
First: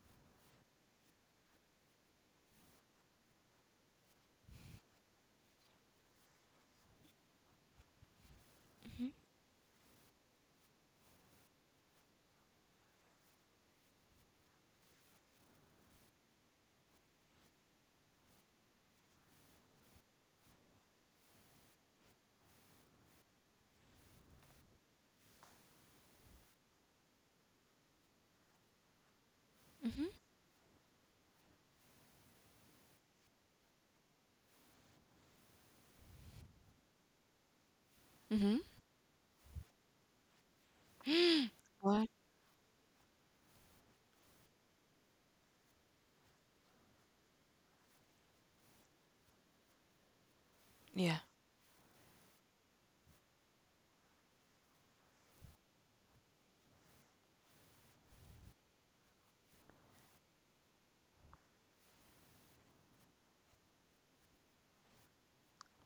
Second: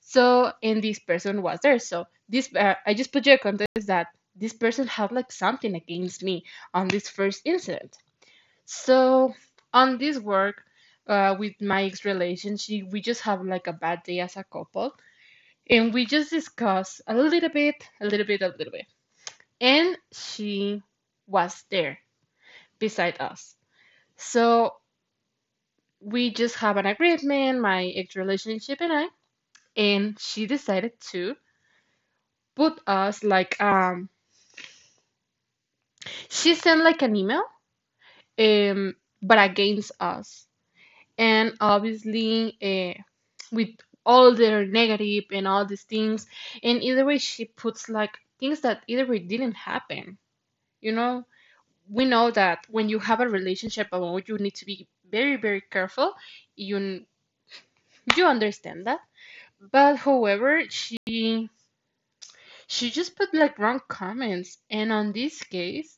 A: So, and this person was there. So, this I just put your context that this person had like something against me on this first incident. So, on this work with my ex relationship, we just have like a bad day as a couple, and we just discuss a little bit, a little bit, a little bit, and she was there beside us. So we just have an agreement, my ex relationship and I,
B: Mm-hmm.
A: and she decided to put us like she sent like an email
B: Mm-hmm.
A: um but against us, and
B: What?
A: obviously uh, with all their negative and all these things. And either way she puts like things that either way didn't happen, you
B: Yeah.
A: know. We know that when you have a relationship alone you need to be very very careful. you you understand that. But however she just put like wrong comments, and on this case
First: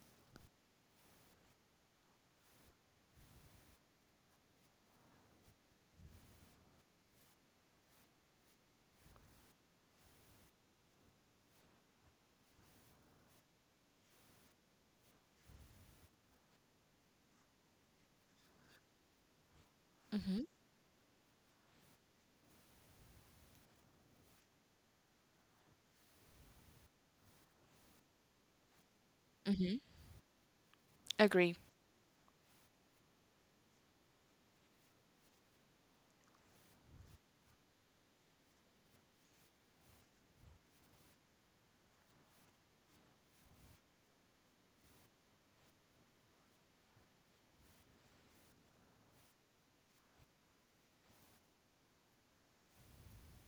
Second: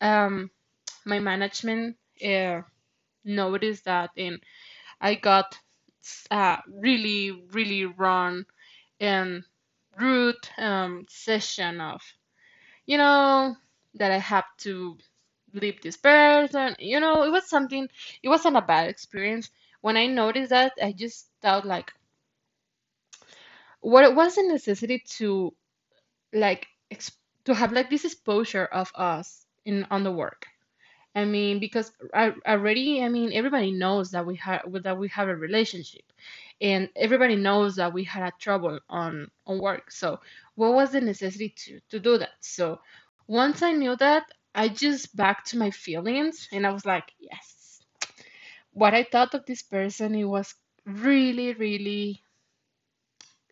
A: um my management uh, noticed that, and I got really, really wrong and rude session of, you know, that I have to leave this person. You know, it was something, it wasn't a bad experience. When I
B: Mm-hmm.
A: noticed that, I just thought like, what it was the necessity to like, to have like this exposure of us in on the work? I
B: Agree.
A: mean, because I already, I mean, everybody knows that we have a relationship, and everybody knows that we had a trouble on work. So, what was the necessity to do that? So, once I knew that, I just backed to my feelings, and I was like, yes. What I thought of this person, it was really, really,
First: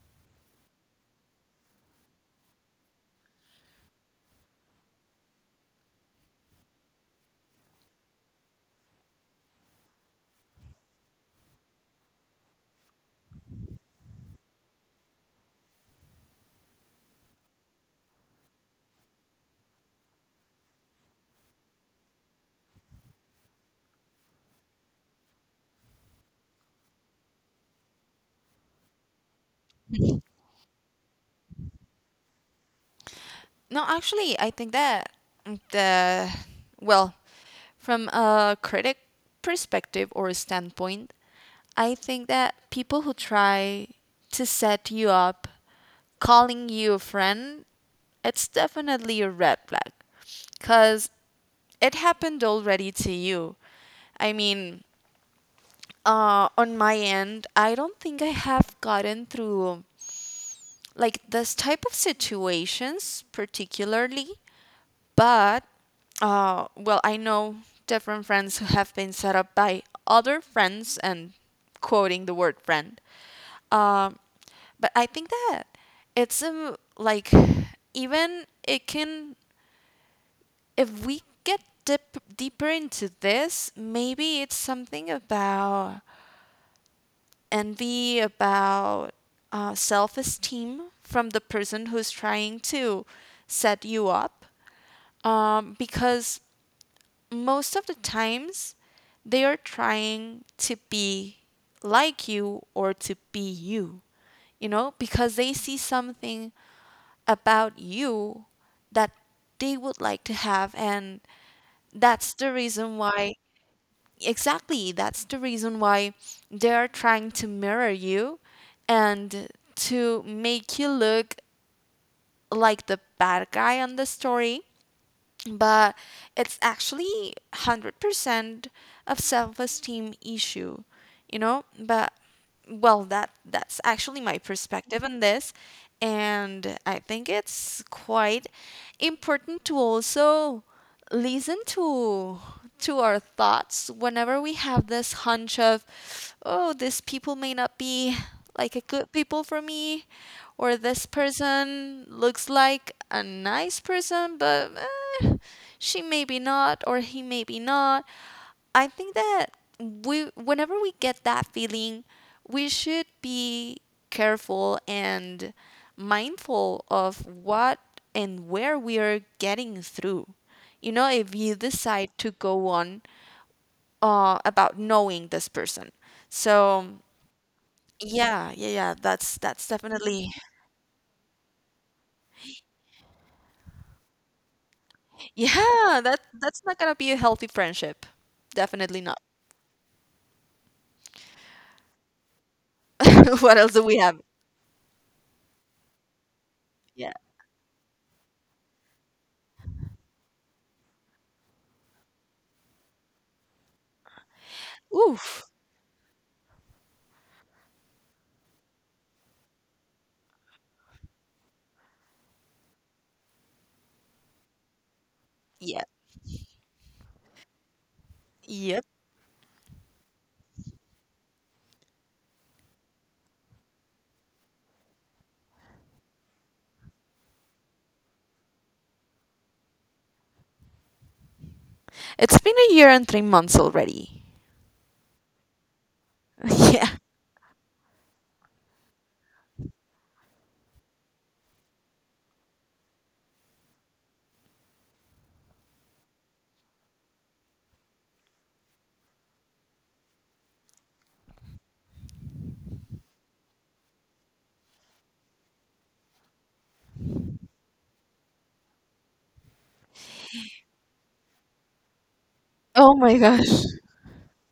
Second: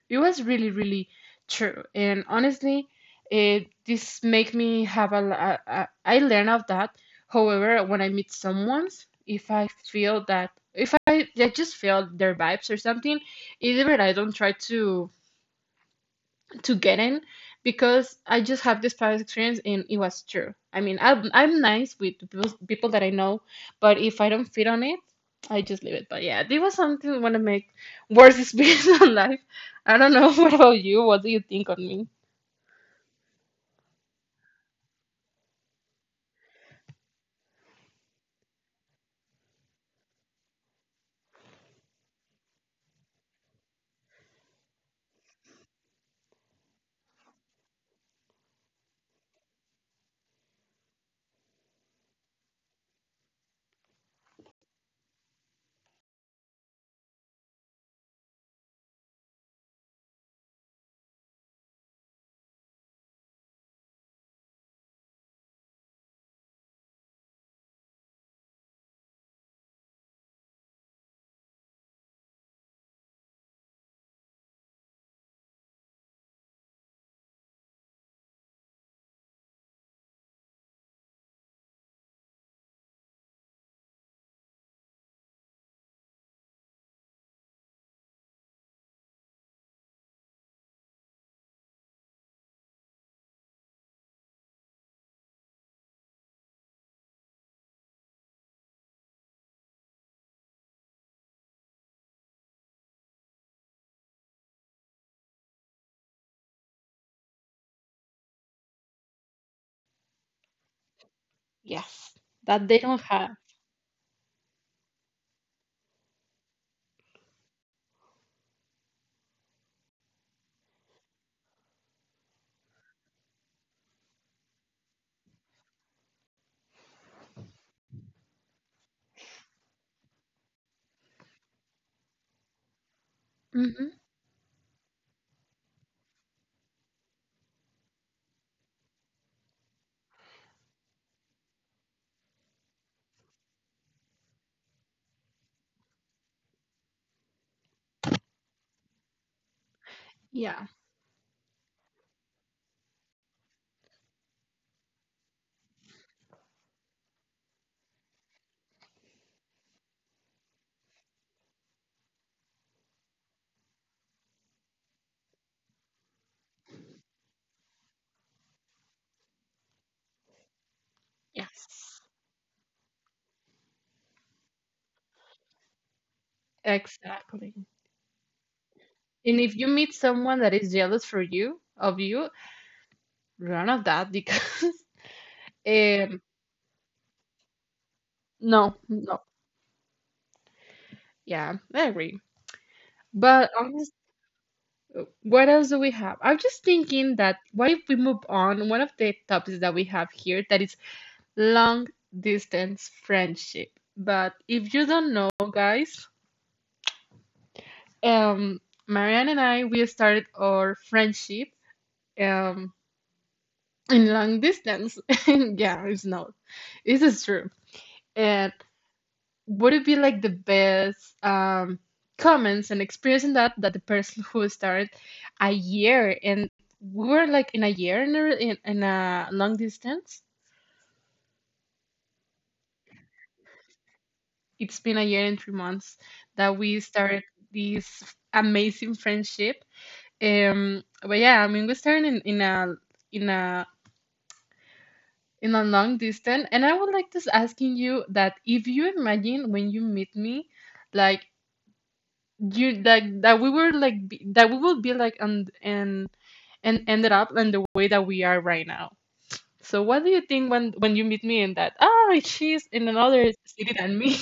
A: it was really, really true. And honestly, it this make me have a, I learn of that. However, when I meet someone, if I feel that, if I just feel their vibes or something, either I don't try to get in, because I just have this past experience and it was true. I mean, I'm nice with the people, people that I know, but if I don't fit on it, I just leave it. But yeah, this was something I want to make worst experience in life. I don't know. What about you? What do you think on me?
B: No, actually, I think that the, well, from a critic perspective or standpoint, I think that people who try to set you up, calling you a friend, it's definitely a red flag, cause it happened already to you. I mean, on my end, I don't think I have gotten through like this type of situations particularly, but well, I know different friends who have been set up by other friends and quoting the word friend. Um, but I think that it's like, even it can, if we get deeper into this, maybe it's something about envy, about self esteem from the person who's trying to set you up. Because most of the times they are trying to be like you or to be you, you know, because they see something about you that they would like to have. And that's
A: Yes,
B: the reason
A: that they
B: why,
A: don't have.
B: exactly, that's the reason why they're trying to mirror you and to make you look like the bad guy on the story, but it's actually 100% of self-esteem issue, you know. But well, that's actually
A: Mm-hmm.
B: my perspective on this, and I think it's quite important to also listen to our thoughts whenever we have this hunch of, oh, these people may not be like a good people for me, or
A: Yeah.
B: this person looks like a nice person, but eh, she may be not or he may be not. I think that we whenever we get that feeling, we should be careful and mindful of what and where we are getting through, you know, if you decide
A: Yes.
B: to go on about knowing this person. So
A: Exactly.
B: yeah, yeah, yeah. That's
A: And
B: that's
A: if you meet
B: definitely
A: someone that is jealous for you, of you, run of that because
B: yeah. That
A: um
B: that's not gonna be a healthy friendship. Definitely
A: no
B: not.
A: no, yeah, I agree.
B: What else
A: But
B: do we have?
A: honestly, what else do we have? I'm just
B: Yeah.
A: thinking that what if we move on? One of the topics that we have here that is long distance friendship. But if you don't
B: Oof.
A: know, guys, um, Marianne and I we started our friendship um in long distance. And
B: Yeah.
A: yeah, it's not. This is true. And
B: Yep.
A: would it be like the best comments and experience in that, that the person who started a year, and we were like in a year in a, in, in a long distance.
B: It's been a year and 3 months already.
A: It's been a year and 3 months that
B: Yeah.
A: we started this amazing friendship. But yeah, I mean, we started in a in a in a long distance, and I would like to asking you that if you imagine when you meet me, like you like that we were like be, that we will be like on, and ended up in the way that we are right now. So what do you think when you meet me in that? Oh,
B: Oh
A: she's in
B: my
A: another
B: gosh.
A: city than me.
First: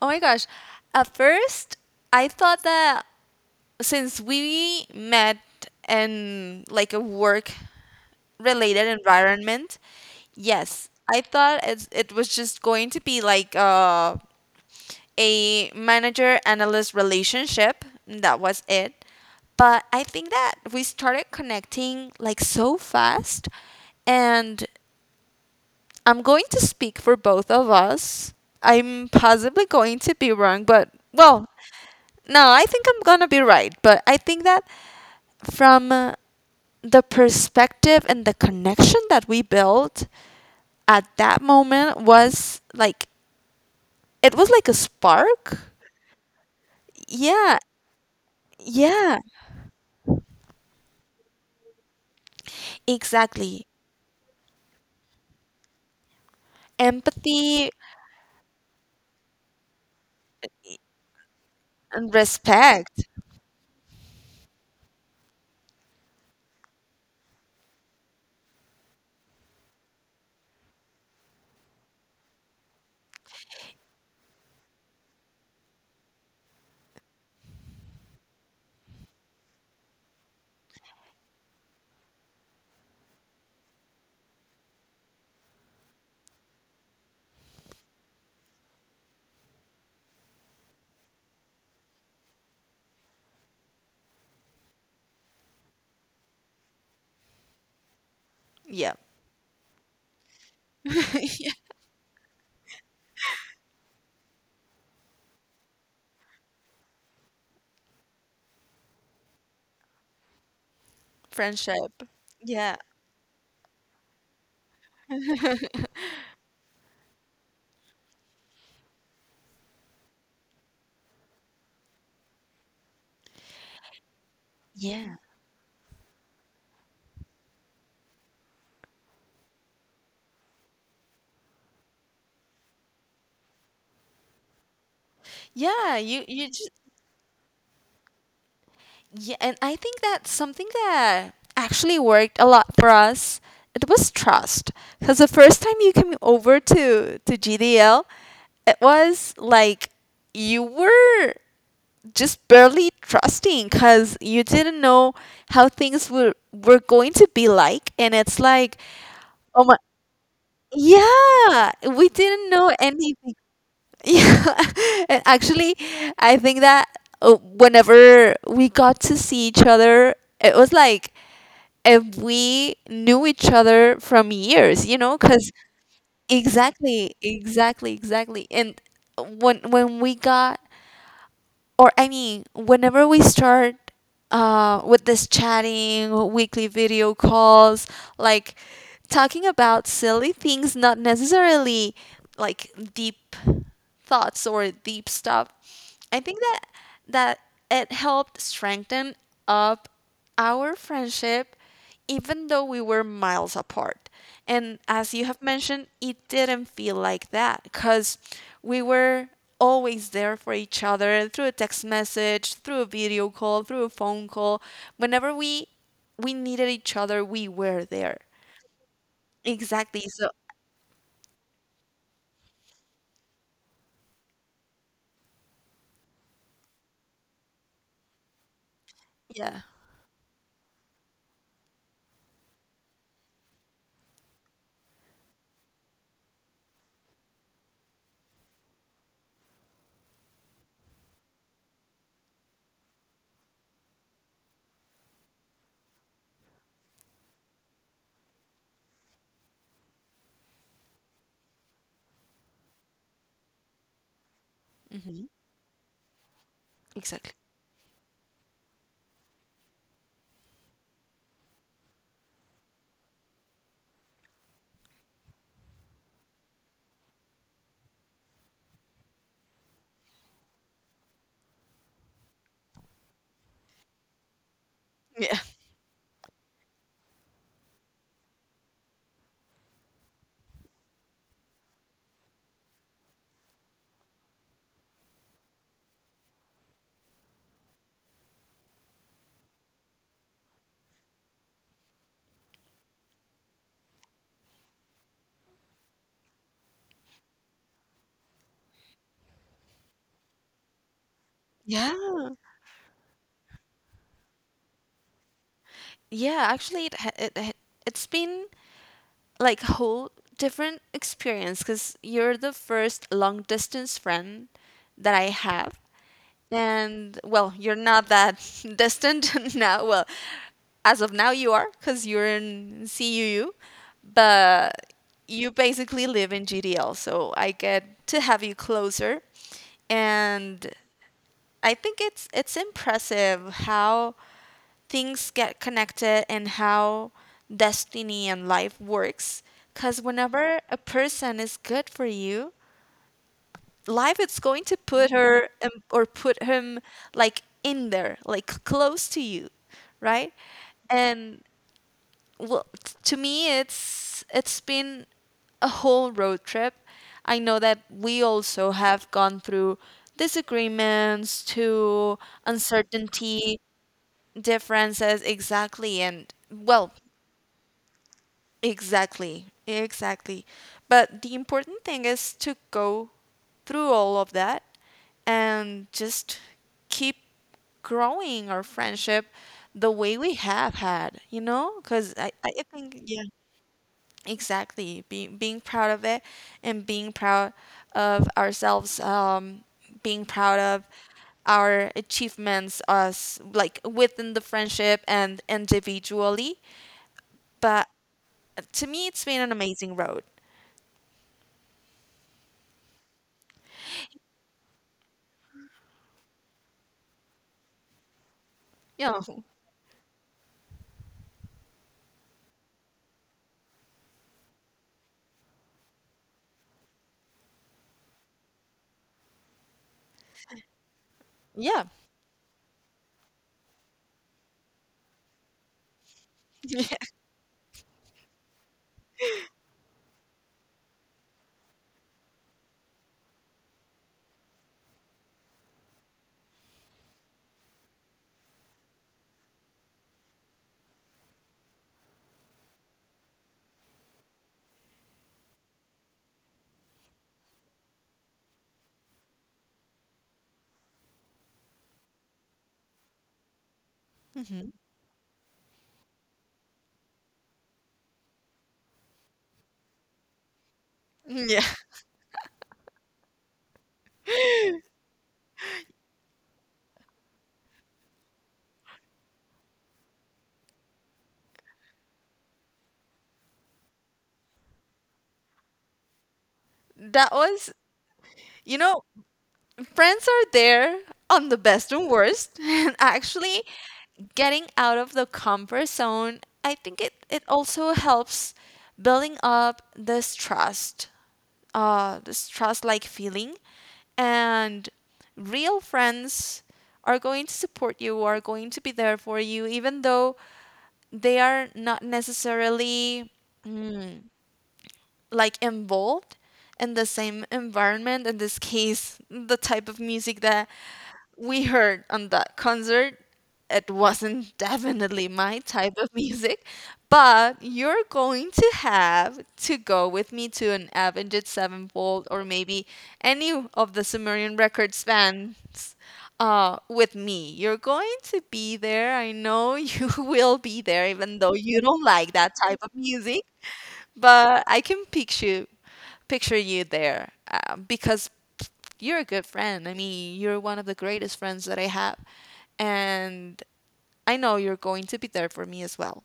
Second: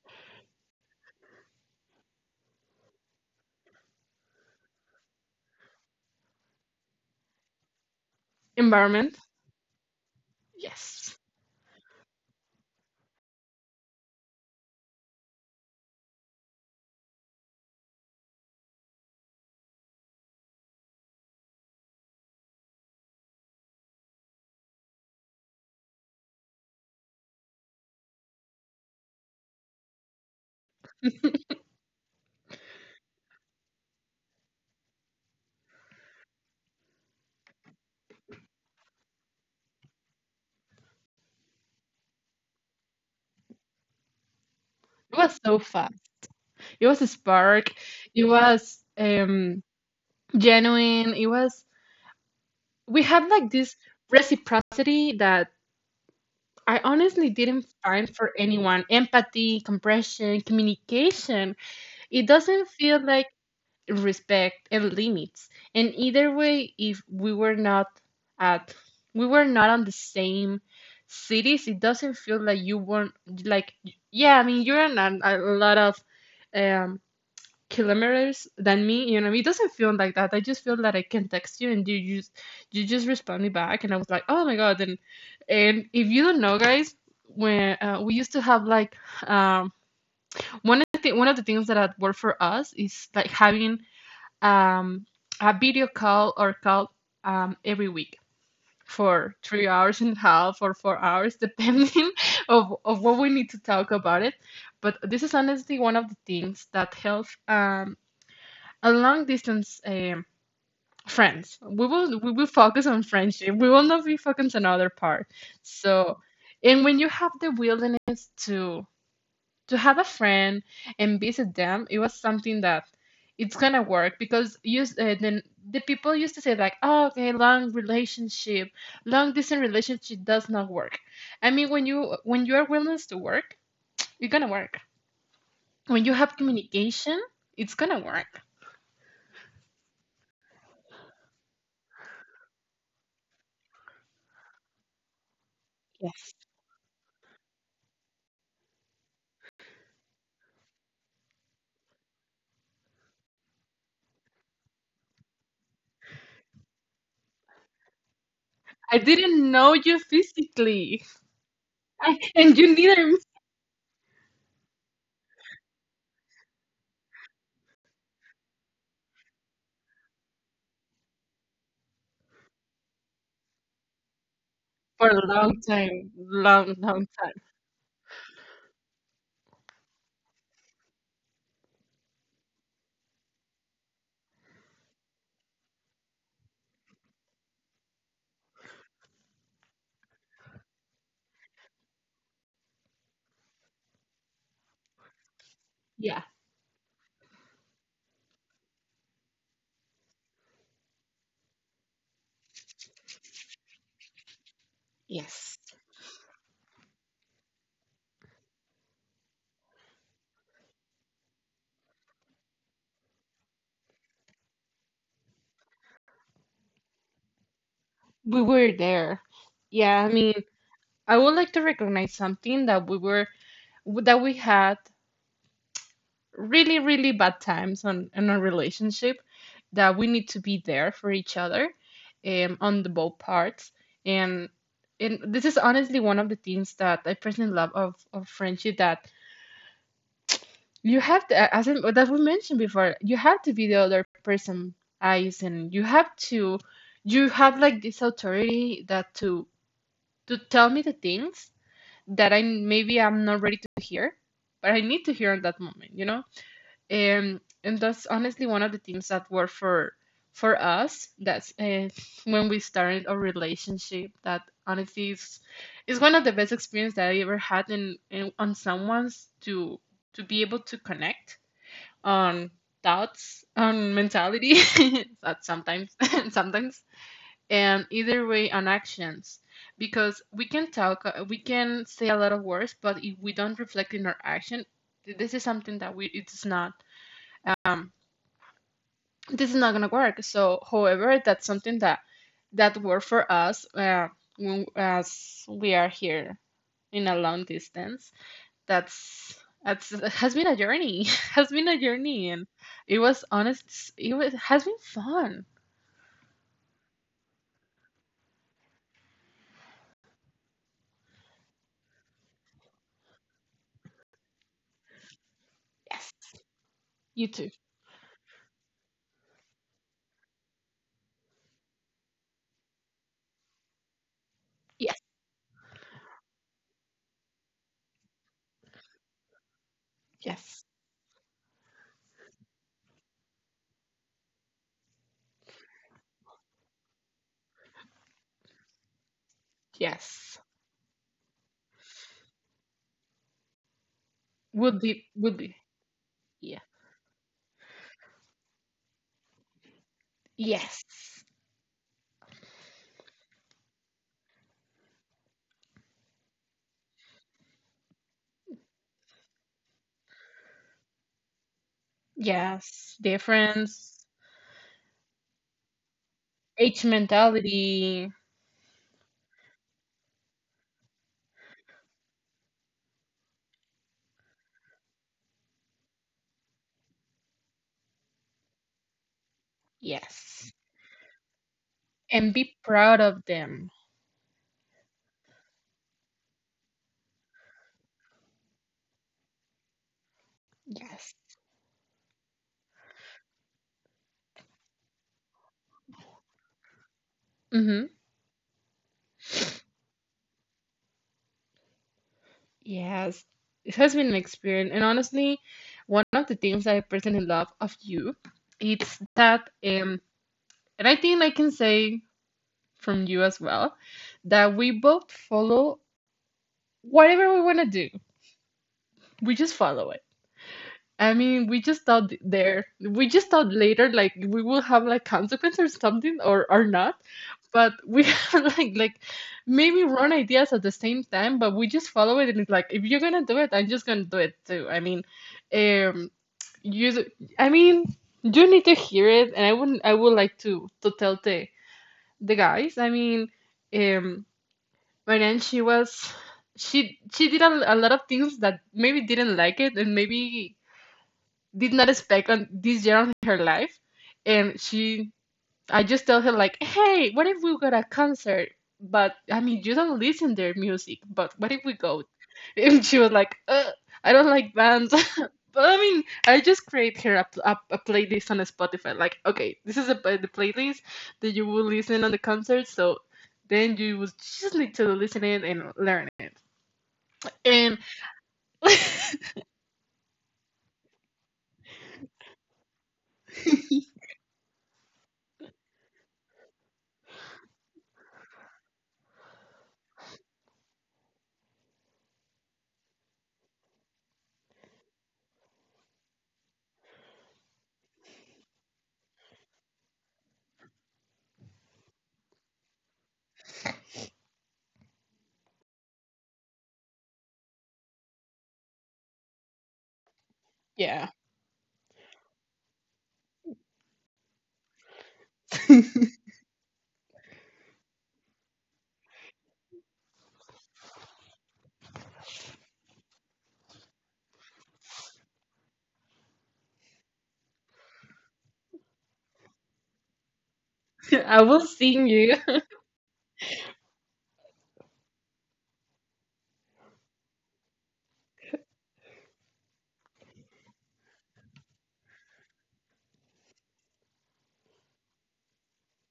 B: Oh my gosh. At first, I thought that since we met in like a work related
A: Environment.
B: environment. Yes, I
A: Yes,
B: thought it was just going to be like a manager analyst relationship. That was it. But I think that we started connecting like so fast. And I'm going to speak for both of us. I'm possibly going to be wrong, but well, no, I think I'm going to be right. But I think that from the perspective and the connection that we built, at that moment was like, it was like a
A: it
B: spark.
A: was so fun. It was a
B: Yeah,
A: spark. It was
B: yeah,
A: genuine. It was we had
B: exactly.
A: like this reciprocity that I honestly
B: Empathy
A: didn't find for anyone. Empathy, compression, communication.
B: and
A: It doesn't
B: respect.
A: feel like respect and limits. And either way, if we were not at, we were not on the same cities, it doesn't feel like you weren't like, yeah, I mean you're on a lot of um kilometers than me, you know, it doesn't feel like that. I just feel that I can text you and you just respond me back, and I was like, oh my God. And if you don't know guys, when we used to have like um one of the things that had worked for us is like having um, a video call or call every week
B: Yeah.
A: for 3 hours and a half or 4 hours,
B: Yeah.
A: depending of what we need to talk about it. But this is honestly one of the things that helps a long distance friends.
B: Friendship.
A: We will
B: Yeah.
A: focus on friendship. We will not be focused on other part. So, and when you have the willingness to have a friend and visit them, it was something that it's gonna work because use
B: Yeah.
A: then the people used to say like, oh okay, long relationship, long distance relationship does not work. I mean when you are willing to work, it's gonna work.
B: Yeah,
A: When you
B: you
A: have
B: you just
A: communication, it's gonna work.
B: Yeah, and I think that's something that actually worked a lot for us. It was trust. Because the first time you came
A: Yes.
B: over to GDL, it was like you were just barely trusting because you didn't know how things were going to be like, and it's like,
A: I didn't
B: oh my.
A: know you physically.
B: Yeah, we
A: I,
B: didn't
A: and
B: know
A: you neither me.
B: anything. Yeah. And actually, I think that whenever we got to see each other, it was like if we knew each other from years,
A: For
B: you
A: a
B: know,
A: long
B: because
A: time, long long
B: exactly,
A: time.
B: exactly, exactly. And when we got, or I mean, whenever we start with this chatting, weekly video calls, like talking about silly things, not necessarily like deep thoughts or deep stuff,
A: Yeah.
B: I think that that it helped strengthen up our friendship even though we were miles apart. And as you have
A: Yes.
B: mentioned, it didn't feel like that because we were always there for each other through a text message, through a video call, through a phone call. Whenever we needed each other, we were there.
A: We were there. Yeah,
B: Exactly.
A: I
B: So
A: mean, I would like to recognize something, that we were, that we had really really bad times on in our relationship,
B: yeah,
A: that we need to be there for each other on the both parts. and and this is honestly one of the things that I personally love of friendship, that you have to as in, that we mentioned before, you have to be the other person eyes, and you have to you have like this authority that to tell me the things that I maybe I'm not ready to hear, but I need to hear in that moment, you know?
B: exactly.
A: And that's honestly one of the things that work for us. That's when we started our relationship. That honestly is one of the best experience that I ever had in on someone's to be able to connect on thoughts on mentality that
B: Yeah.
A: sometimes sometimes, and either way on actions, because we can talk we can say a lot of words, but if we don't reflect in our action, this is something that we it's not um this is not gonna work. So however, that's something that that worked for us when, as we are here in a long distance. that's that's it has been a journey has been a
B: Yeah.
A: journey, and it was honest it was has been fun.
B: Yeah, actually it's been like whole different experience because you're the first long distance friend that I have.
A: Yes. You
B: And
A: too.
B: well, you're not that distant now. Well, as of now, you are because you're in CUU, but
A: Yes.
B: you basically live in GDL. So I get to have you closer.
A: Yes.
B: And I think it's impressive how things get connected and how destiny and life works, because
A: Yes.
B: whenever a person is good for you, life is going to
A: Would be
B: put
A: would
B: her
A: be,
B: in, or put
A: yeah.
B: him, like in there, like close to you, right?
A: Yes.
B: And well, to me it's been a whole road trip. I know that we also have gone through disagreements, to
A: Yes.
B: uncertainty,
A: Difference.
B: differences, exactly, and
A: H
B: well,
A: mentality.
B: exactly, exactly. But the important thing is to go through all of that and just keep growing our friendship the way we
A: Yes.
B: have had, you know, because
A: And
B: I,
A: be
B: I
A: proud
B: think
A: of
B: yeah.
A: them.
B: Exactly. Being being proud of it, and being proud of ourselves, being proud of
A: Yes.
B: our achievements, us like within the friendship and individually.
A: Mm-hmm.
B: But to me it's been an amazing road.
A: Yes. It has been an experience. And honestly, one of the things that I personally love of you, it's
B: Yeah.
A: that and I think I can say from you as well, that we both follow whatever we want to do. We just follow it. I mean, we just
B: Yeah.
A: thought there, we just thought later, like we will have like consequence or something, or not. But we had like maybe wrong ideas at the same time, but we just follow it, and it's like if you're gonna do it, I'm just gonna do it too. I mean, um, you, d- I mean, you need to hear it, and I wouldn't, I would like to tell the guys. I mean, um, Marianne, she did a lot of things that maybe didn't like it, and maybe did not expect on this year on her life, and she I just tell her like, hey, what if we go to a concert? But I mean, you don't listen their music. But what if
B: Yeah.
A: we go? And she was like, I don't like bands. But I mean, I just create her a playlist on Spotify. Like, okay, this is the playlist that you will listen on the concert. So then you will just need to listen it and learn it.
B: That was,
A: And
B: you know, friends are there on the best and worst, and actually getting out of the comfort zone, I think it, it also helps building up this trust like feeling. And real friends are going to support you, are going to be there for you, even though they are not necessarily like involved in the same environment, in this case the type of music that
A: yeah,
B: we heard on that concert. It wasn't definitely my type of music, but you're going to have to go with me to an Avenged Sevenfold, or maybe any of the Sumerian Records bands, with me, you're going to be there. I know you will be there even
A: I
B: though
A: will
B: you don't
A: sing
B: like
A: you.
B: that type of music, but I can picture you there, because you're a good friend. I mean, you're one of the greatest friends that I have, and I know you're going to be there for me as well.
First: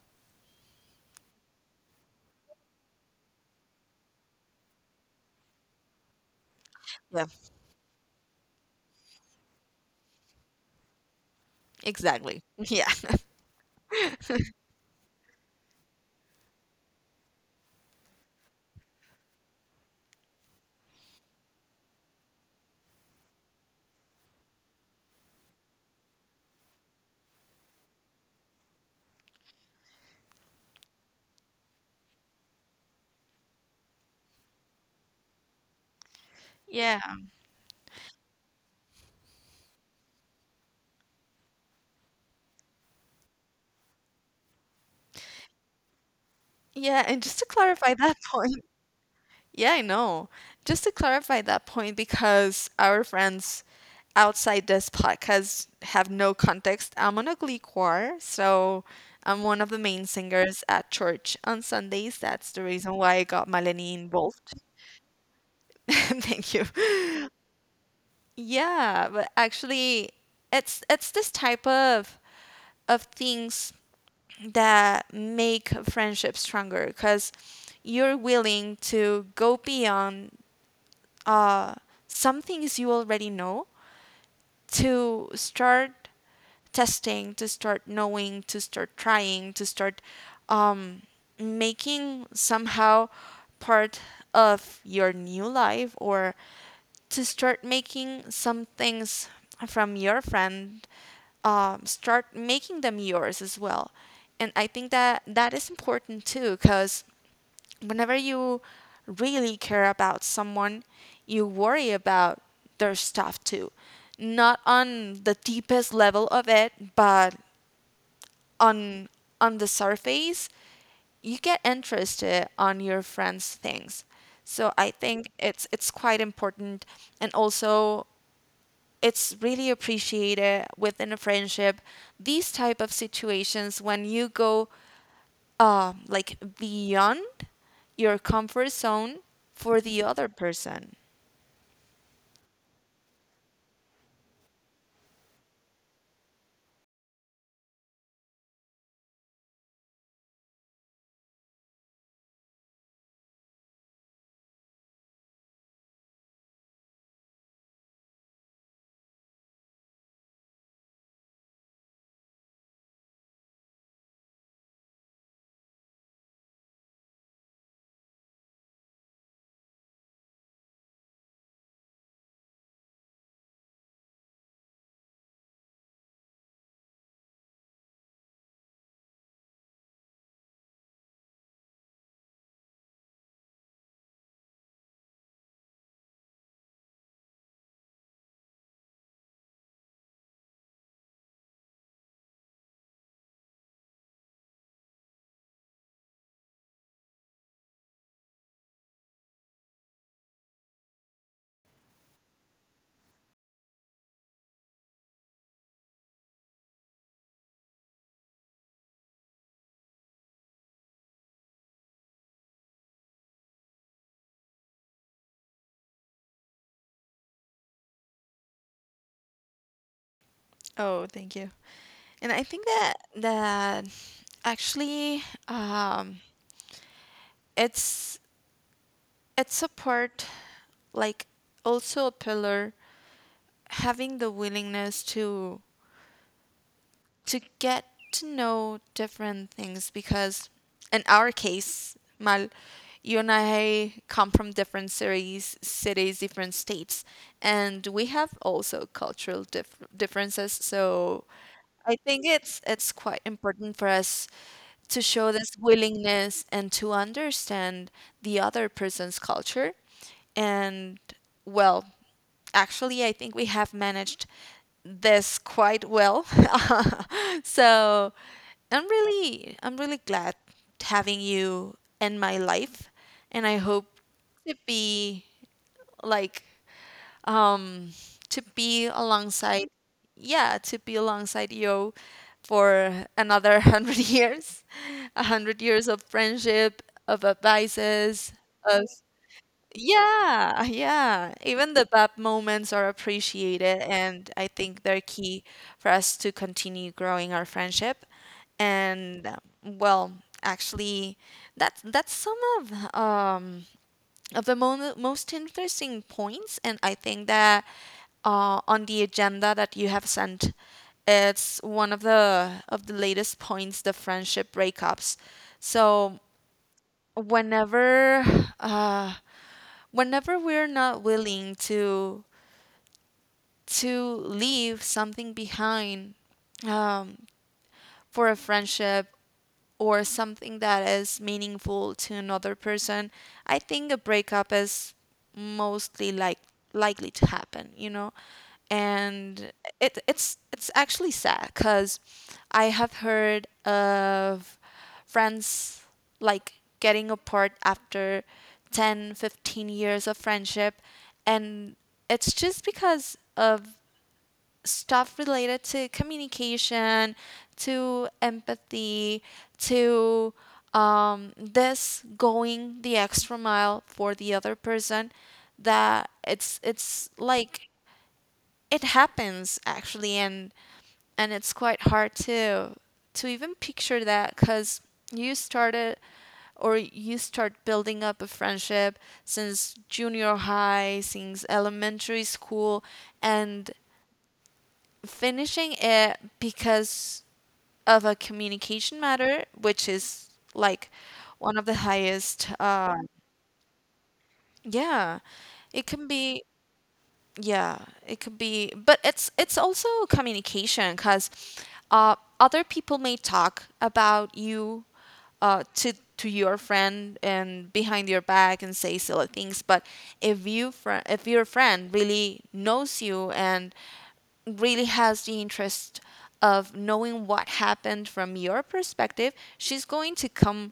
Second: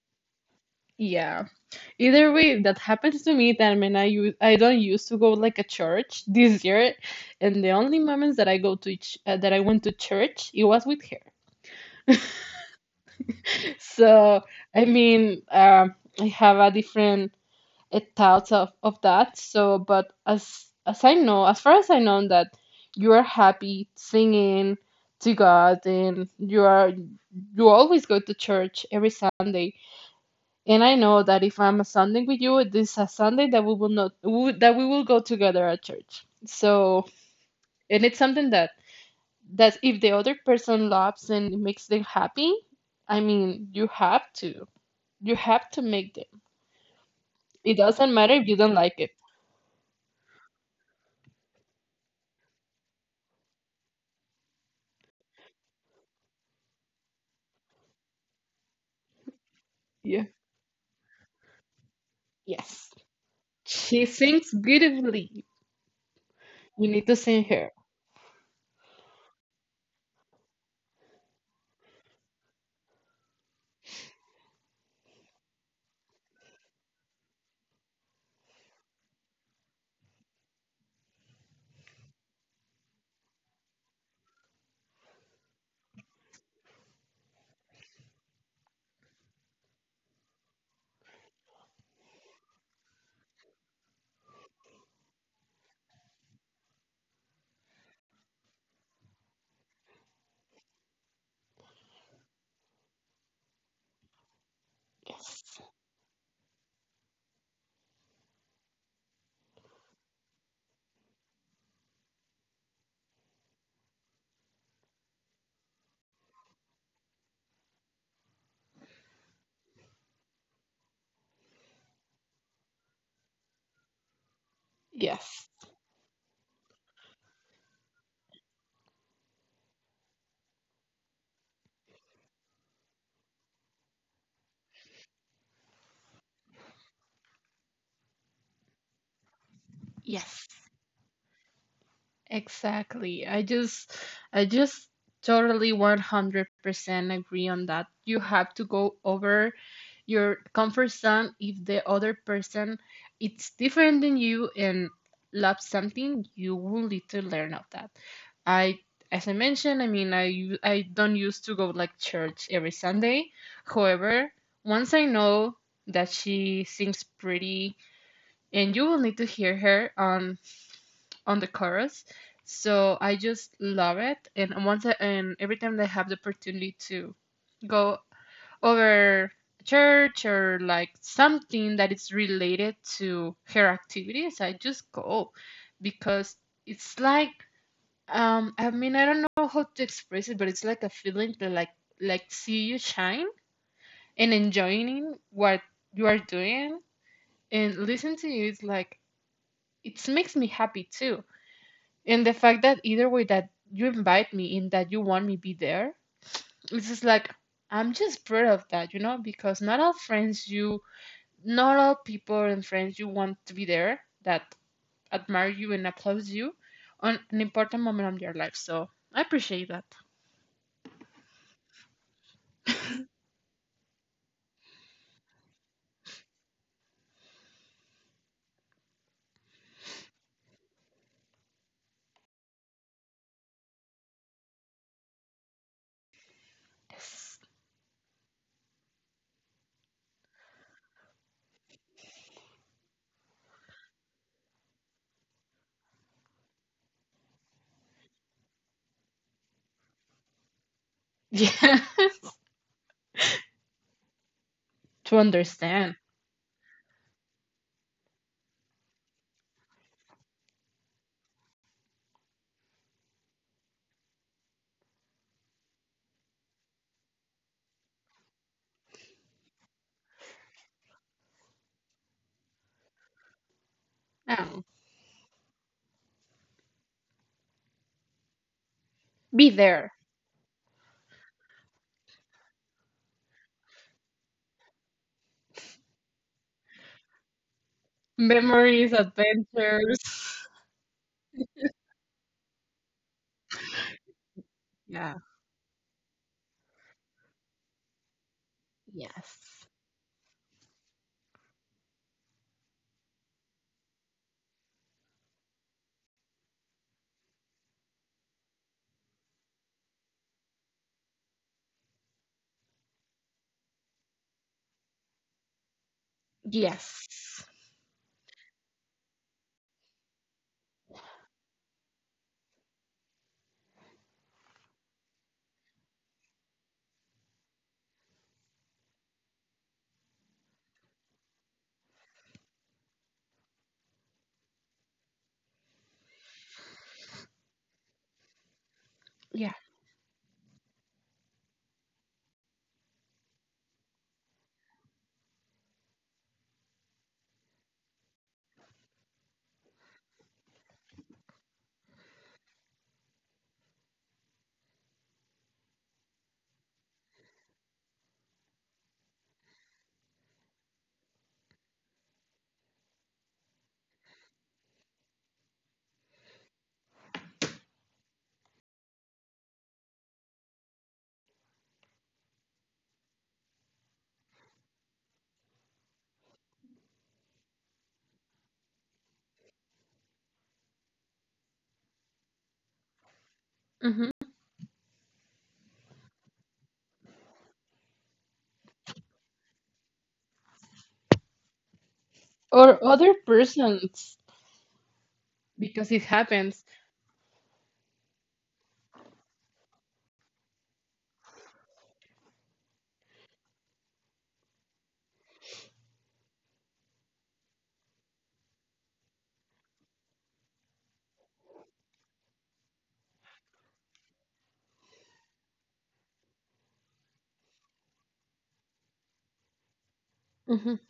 A: Yeah. Either way, that happens to me that I mean, I don't used to go like a church this year,
B: Yeah.
A: and the only moments that I go to each, that I went to church, it was with her.
B: Exactly. Yeah.
A: So I mean, I have a different thoughts of that. So, but as far as I know, that you are happy singing to God, and you always go to church every Sunday. And I know that if I'm a Sunday with you, this is a Sunday that we will not w- that we will go together at church. So,
B: Yeah.
A: and it's something that if the other person loves and it makes them happy, I mean, you have to make them.
B: Yeah, and just to
A: It doesn't
B: clarify
A: matter
B: that
A: if you don't
B: point,
A: like it.
B: yeah, I know. Just to clarify that point, because our friends outside this podcast have no context, I'm on a glee choir, so I'm one of the main
A: Yeah.
B: singers at church on Sundays. That's the
A: Yes.
B: reason why I got Maleni
A: She sings
B: involved.
A: beautifully.
B: Thank you.
A: We need to sing her.
B: Yeah, but actually, it's this type of things that make a friendship stronger, because you're willing to go beyond uh, some things you already know, to start testing, to start knowing, to start trying, to start um, making somehow part of your new life, or to start making some things from your friend, start making them yours as well. And I think that that
A: Yes.
B: is important too, because whenever you really care about someone, you worry about their stuff too. Not on the deepest level of it, but on the surface, you get interested on your friends' things. So I think
A: Yes.
B: it's quite important, and also it's really appreciated within a friendship, these type of situations when you go like beyond your comfort zone for the other
A: Yes.
B: person.
A: Exactly. I just totally 100% agree on that. You have to go over your comfort zone if the other person it's different than you and loves something, you will need to learn of that. I as I mentioned, I mean, I don't used to go like church every Sunday. However, once I know that she sings pretty and you will need to hear her on the chorus. So I just love it. And every time that I have the opportunity to go over church or like something that is related to her activities, I just go because it's like I mean I don't know how to express it, but it's like a feeling to like see you shine and enjoying what you are doing and listen to you. It's like it makes me happy too, and the fact that either way that you invite me and that you want me be there, it's just like I'm just proud of that, you know, because not all people and friends you want to be there that admire you and applaud you on an important moment of your life. So I appreciate that.
B: Oh, thank you. And I think that actually um, it's it's a part, like also a pillar, having the willingness to
A: Yes.
B: get to know different things, because in our case, Mal, you and I come from different cities, different states, and we have also cultural differences. So
A: Yeah.
B: I think it's quite important for us to
A: To
B: show this
A: understand.
B: willingness and to understand the other person's culture and well, actually, I think we have managed this quite well. So I'm really glad having you in my life, and I hope
A: Oh,
B: to be like, um, to be
A: be there.
B: alongside, yeah, to be alongside you for another 100 years, a 100 years of friendship, of advices,
A: Memories,
B: of
A: adventures.
B: yeah, yeah. Even the bad moments are appreciated, and I think
A: Yeah.
B: they're key for us to continue growing our friendship. And
A: Yes.
B: well, actually, that's some of the mo most interesting points, and I think that on the agenda that you have sent, it's one of the latest points, the friendship breakups. So
A: Yes.
B: whenever uh whenever we're not willing to leave something behind um, for a friendship or something that is meaningful to another person, I think a breakup is mostly likely to happen, you know?
A: Yeah.
B: And it's actually sad cuz I have heard of friends like getting apart after 10, 15 years of friendship, and it's just because of stuff related to communication, to empathy, to this going the extra mile for the other person. That it's like it happens actually, and it's quite hard to even picture that because you started you start building up a friendship since junior high, since elementary school, and
A: Hmm.
B: finishing it because of a communication matter, which is like one of the highest.
A: Or other persons
B: Yeah, it
A: because it
B: can be,
A: happens.
B: yeah, it could be, but it's also communication because other people may talk about you to your friend and behind your back and say silly things, but if your friend really knows you and really has the interest of knowing what happened from your perspective, she's going to
A: Hmm.
B: come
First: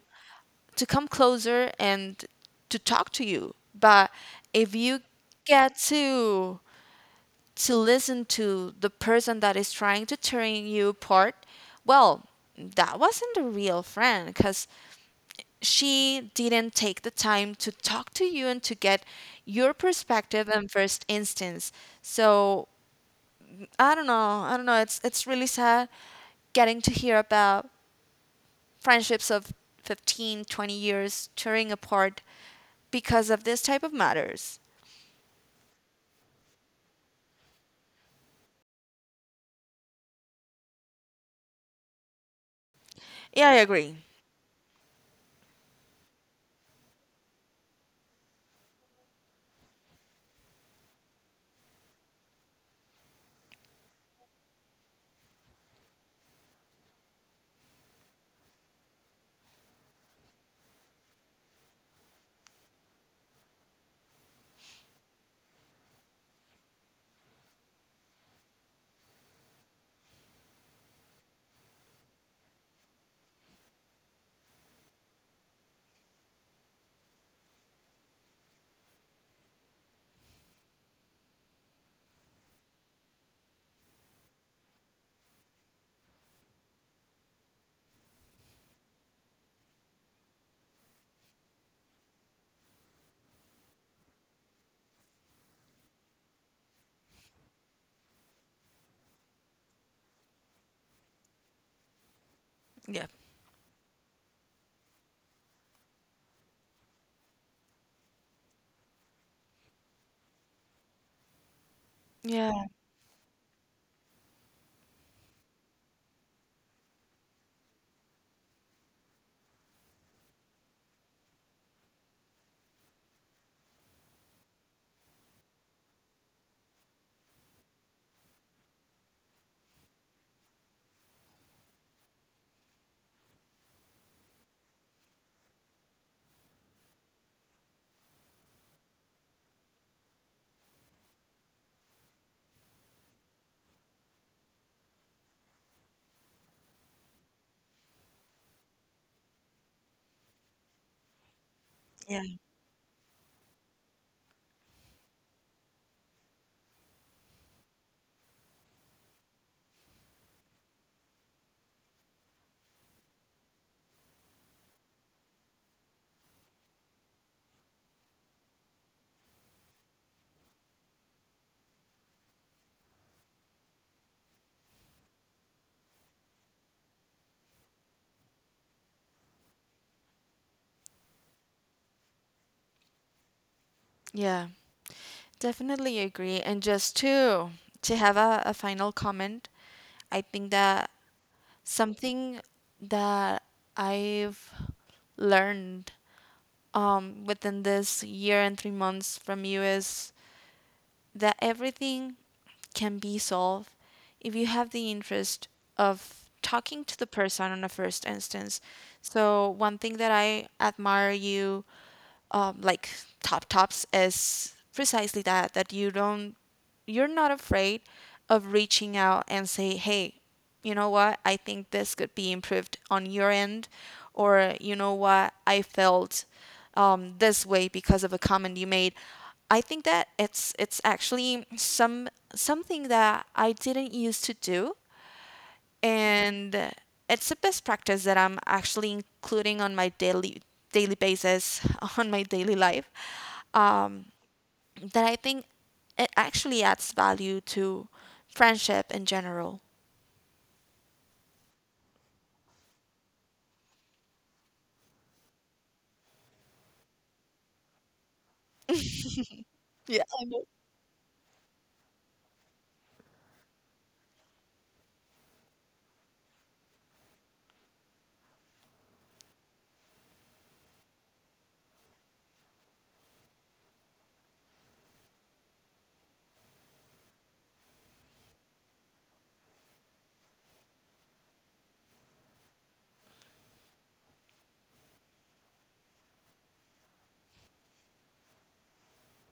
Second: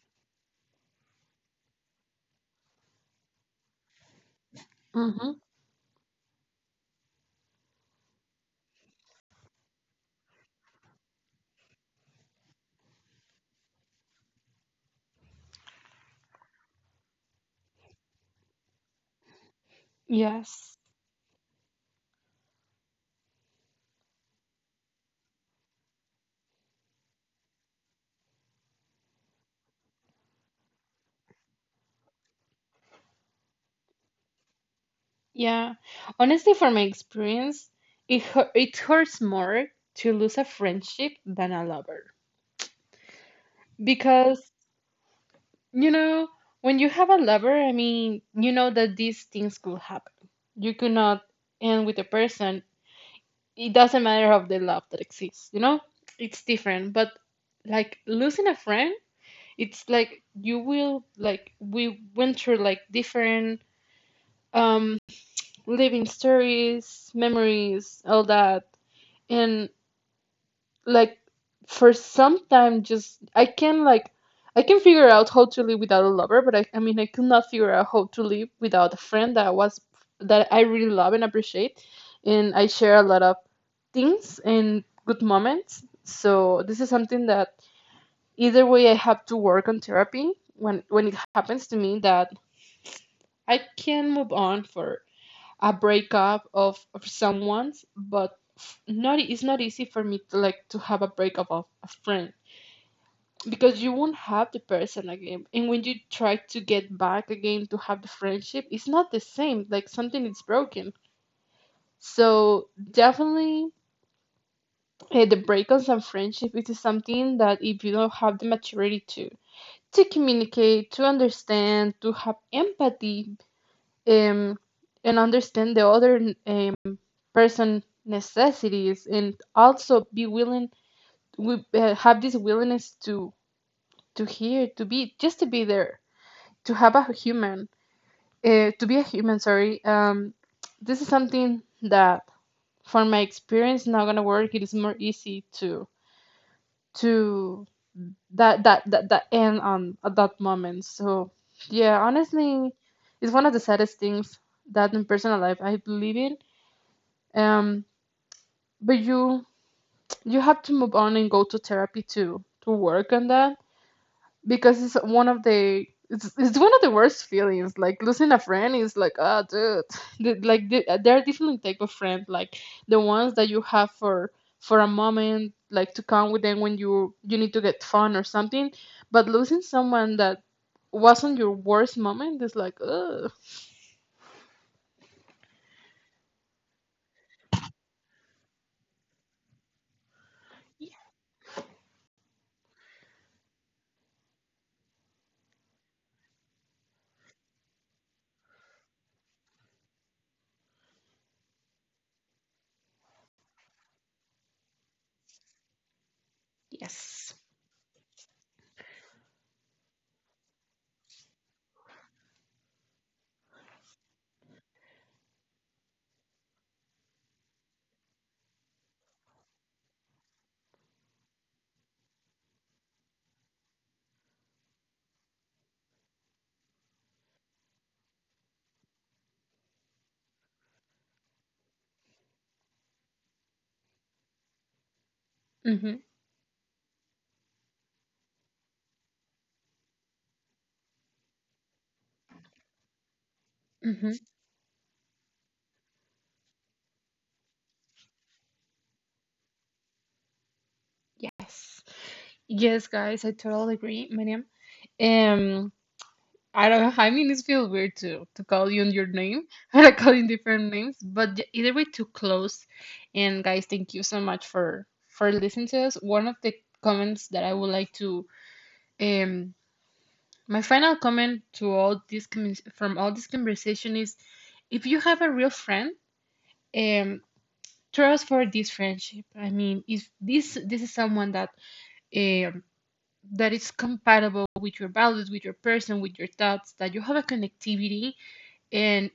B: to come closer and to talk to you. But if you
A: Hmm.
B: get to listen to the person that is trying to tear you apart, well, that wasn't a real friend, because she didn't take the time to talk to you and to get your perspective in
A: Yes.
B: first instance. So I don't know. I don't know. It's really sad getting to hear about friendships of 15, 20 years tearing apart because of this type of matters.
A: Yeah. Honestly, from my experience, it hurts more to lose a friendship than a lover,
B: Yeah, I agree.
A: because you know when you have a lover, I mean, you know that these things could happen. You could not end with a person. It doesn't matter of the love that exists. You know, it's different. But like losing a friend, it's like you will like we went through like different um living stories, memories, all that. And like for some time just I can like I can figure out how to live without a lover, but I mean I could not figure out how to live without a friend that was that I really love and appreciate and I share a lot of things and good moments. So this is something that either way I have to work on therapy when it happens to me that I can move on for a breakup of someone's, but not it's not easy for me to to have a breakup of a friend
B: Yeah.
A: because you won't have the person again. And when you try to get back again to have the friendship, it's not the same. Like something is broken. So
B: Yeah.
A: definitely, the breakups and friendship it is something that if you don't have the maturity to communicate, to understand, to have empathy, um, and understand the other person necessities and also be willing we have this willingness to hear to be just to be there to have a human to be a human, sorry. This is something that from my experience not gonna work. It is more easy to to that that end on at that moment. So yeah,
B: Yeah.
A: honestly, it's one of the saddest things that in personal life I believe in. um but you have to move on and go to therapy to work on that, because it's one of the it's one of the worst feelings. Like losing a friend is like ah dude. Like there are different type of friends like the ones that you have for a moment like to come with them when you need to get fun or something, but losing someone that wasn't your worst moment is like ugh.
B: Yeah. Definitely agree. And just to have a final comment, I think that something that I've learned within this year and 3 months from you is that everything can be solved if you have the interest of talking to the
A: Yes.
B: person on a first instance. So one thing that I admire you like tops is precisely that, that you're not afraid of reaching out and say, hey, you know what, I think this could be improved on your end, or you know what, I felt this way because of a comment you made. I think that it's actually something that I didn't used to do,
A: Mm-hmm.
B: and it's a best practice that I'm actually including on my daily basis on my daily life
A: Mm-hmm.
B: um, that I think it actually adds value to friendship in general.
A: Yes. Yes guys, I totally agree, Mariam. um I don't know. I mean, it feels weird to call you on your name and I call you different names, but either way, too close. And guys, thank you so much for listening to us. One of the comments that I would like to um my final comment to all this from all this conversation is, if you have a real friend, um, trust for this friendship. I mean, if this is someone that um that is compatible with your values, with your person, with your thoughts, that you have a connectivity, and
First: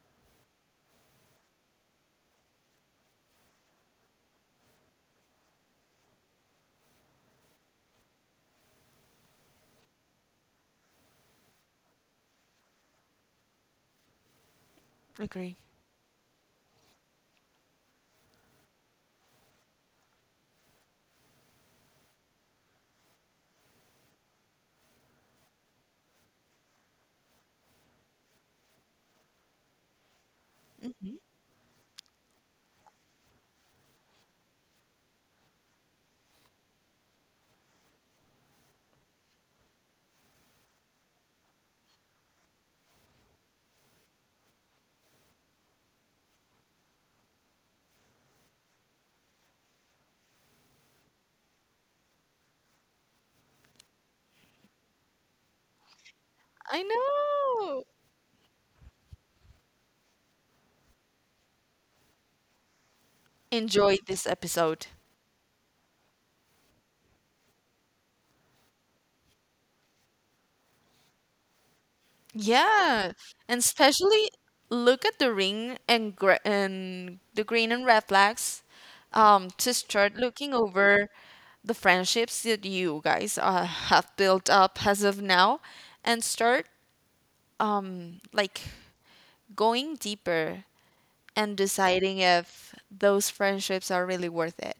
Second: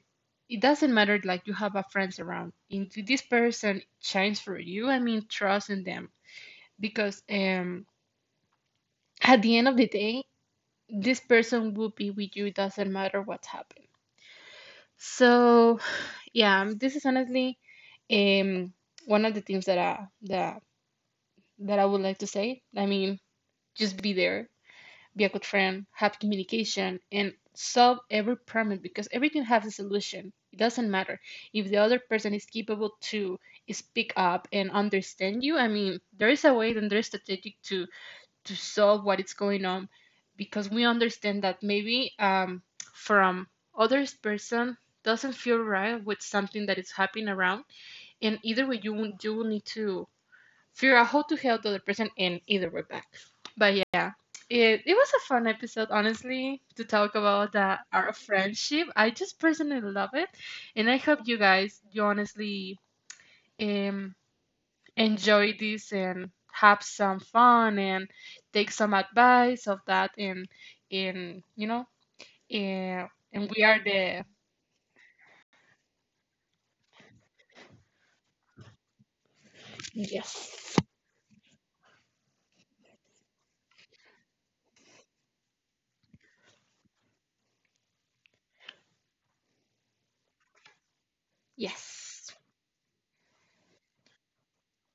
A: it doesn't matter like you have a friends around. If this person shines for you, I mean, trust in them, because at the end of the day this person will be with you. It doesn't matter what's happened.
B: Agree.
A: So yeah, this is honestly um one of the things that that I would like to say. I mean, just be there, be a good friend, have communication, and solve every problem because everything has a solution. It doesn't matter
B: Mhm.
A: if the other person is capable to speak up and understand you. I mean, there is a way and there's strategic to solve what is going on, because we understand that maybe from others person doesn't feel right with something that is happening around, and either way you will need to figure out how to help the other person and either way back. But yeah, it was a fun episode, honestly, to
B: I
A: talk about
B: know.
A: our friendship. I just personally love it. And I hope you guys, you honestly um,
B: Enjoy this episode.
A: enjoy this and have some fun and take some advice of that. And you know,
B: Yeah,
A: and we
B: and
A: are the.
B: especially look at the ring and gr and the green and red flags, to start
A: Yes.
B: looking over the friendships that you guys have built up as of now, and start like going deeper and
A: Yes.
B: deciding if those friendships are really worth it.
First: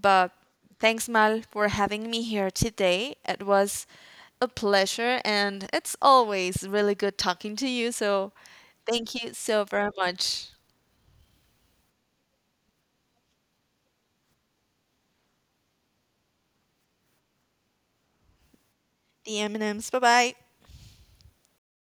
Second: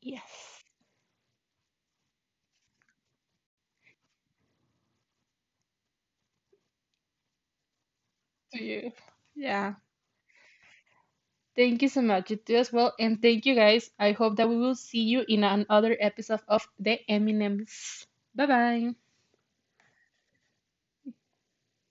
B: But
A: Yes.
B: thanks, Mal, for having me here today. It was a pleasure, and it's always really good talking to you. So
A: To you.
B: thank you so
A: Yeah.
B: very much.
A: Thank you so much, you too as well, and thank you guys. I hope that we will see you in another episode of the Eminems. Bye bye.
B: The M&Ms. Bye bye.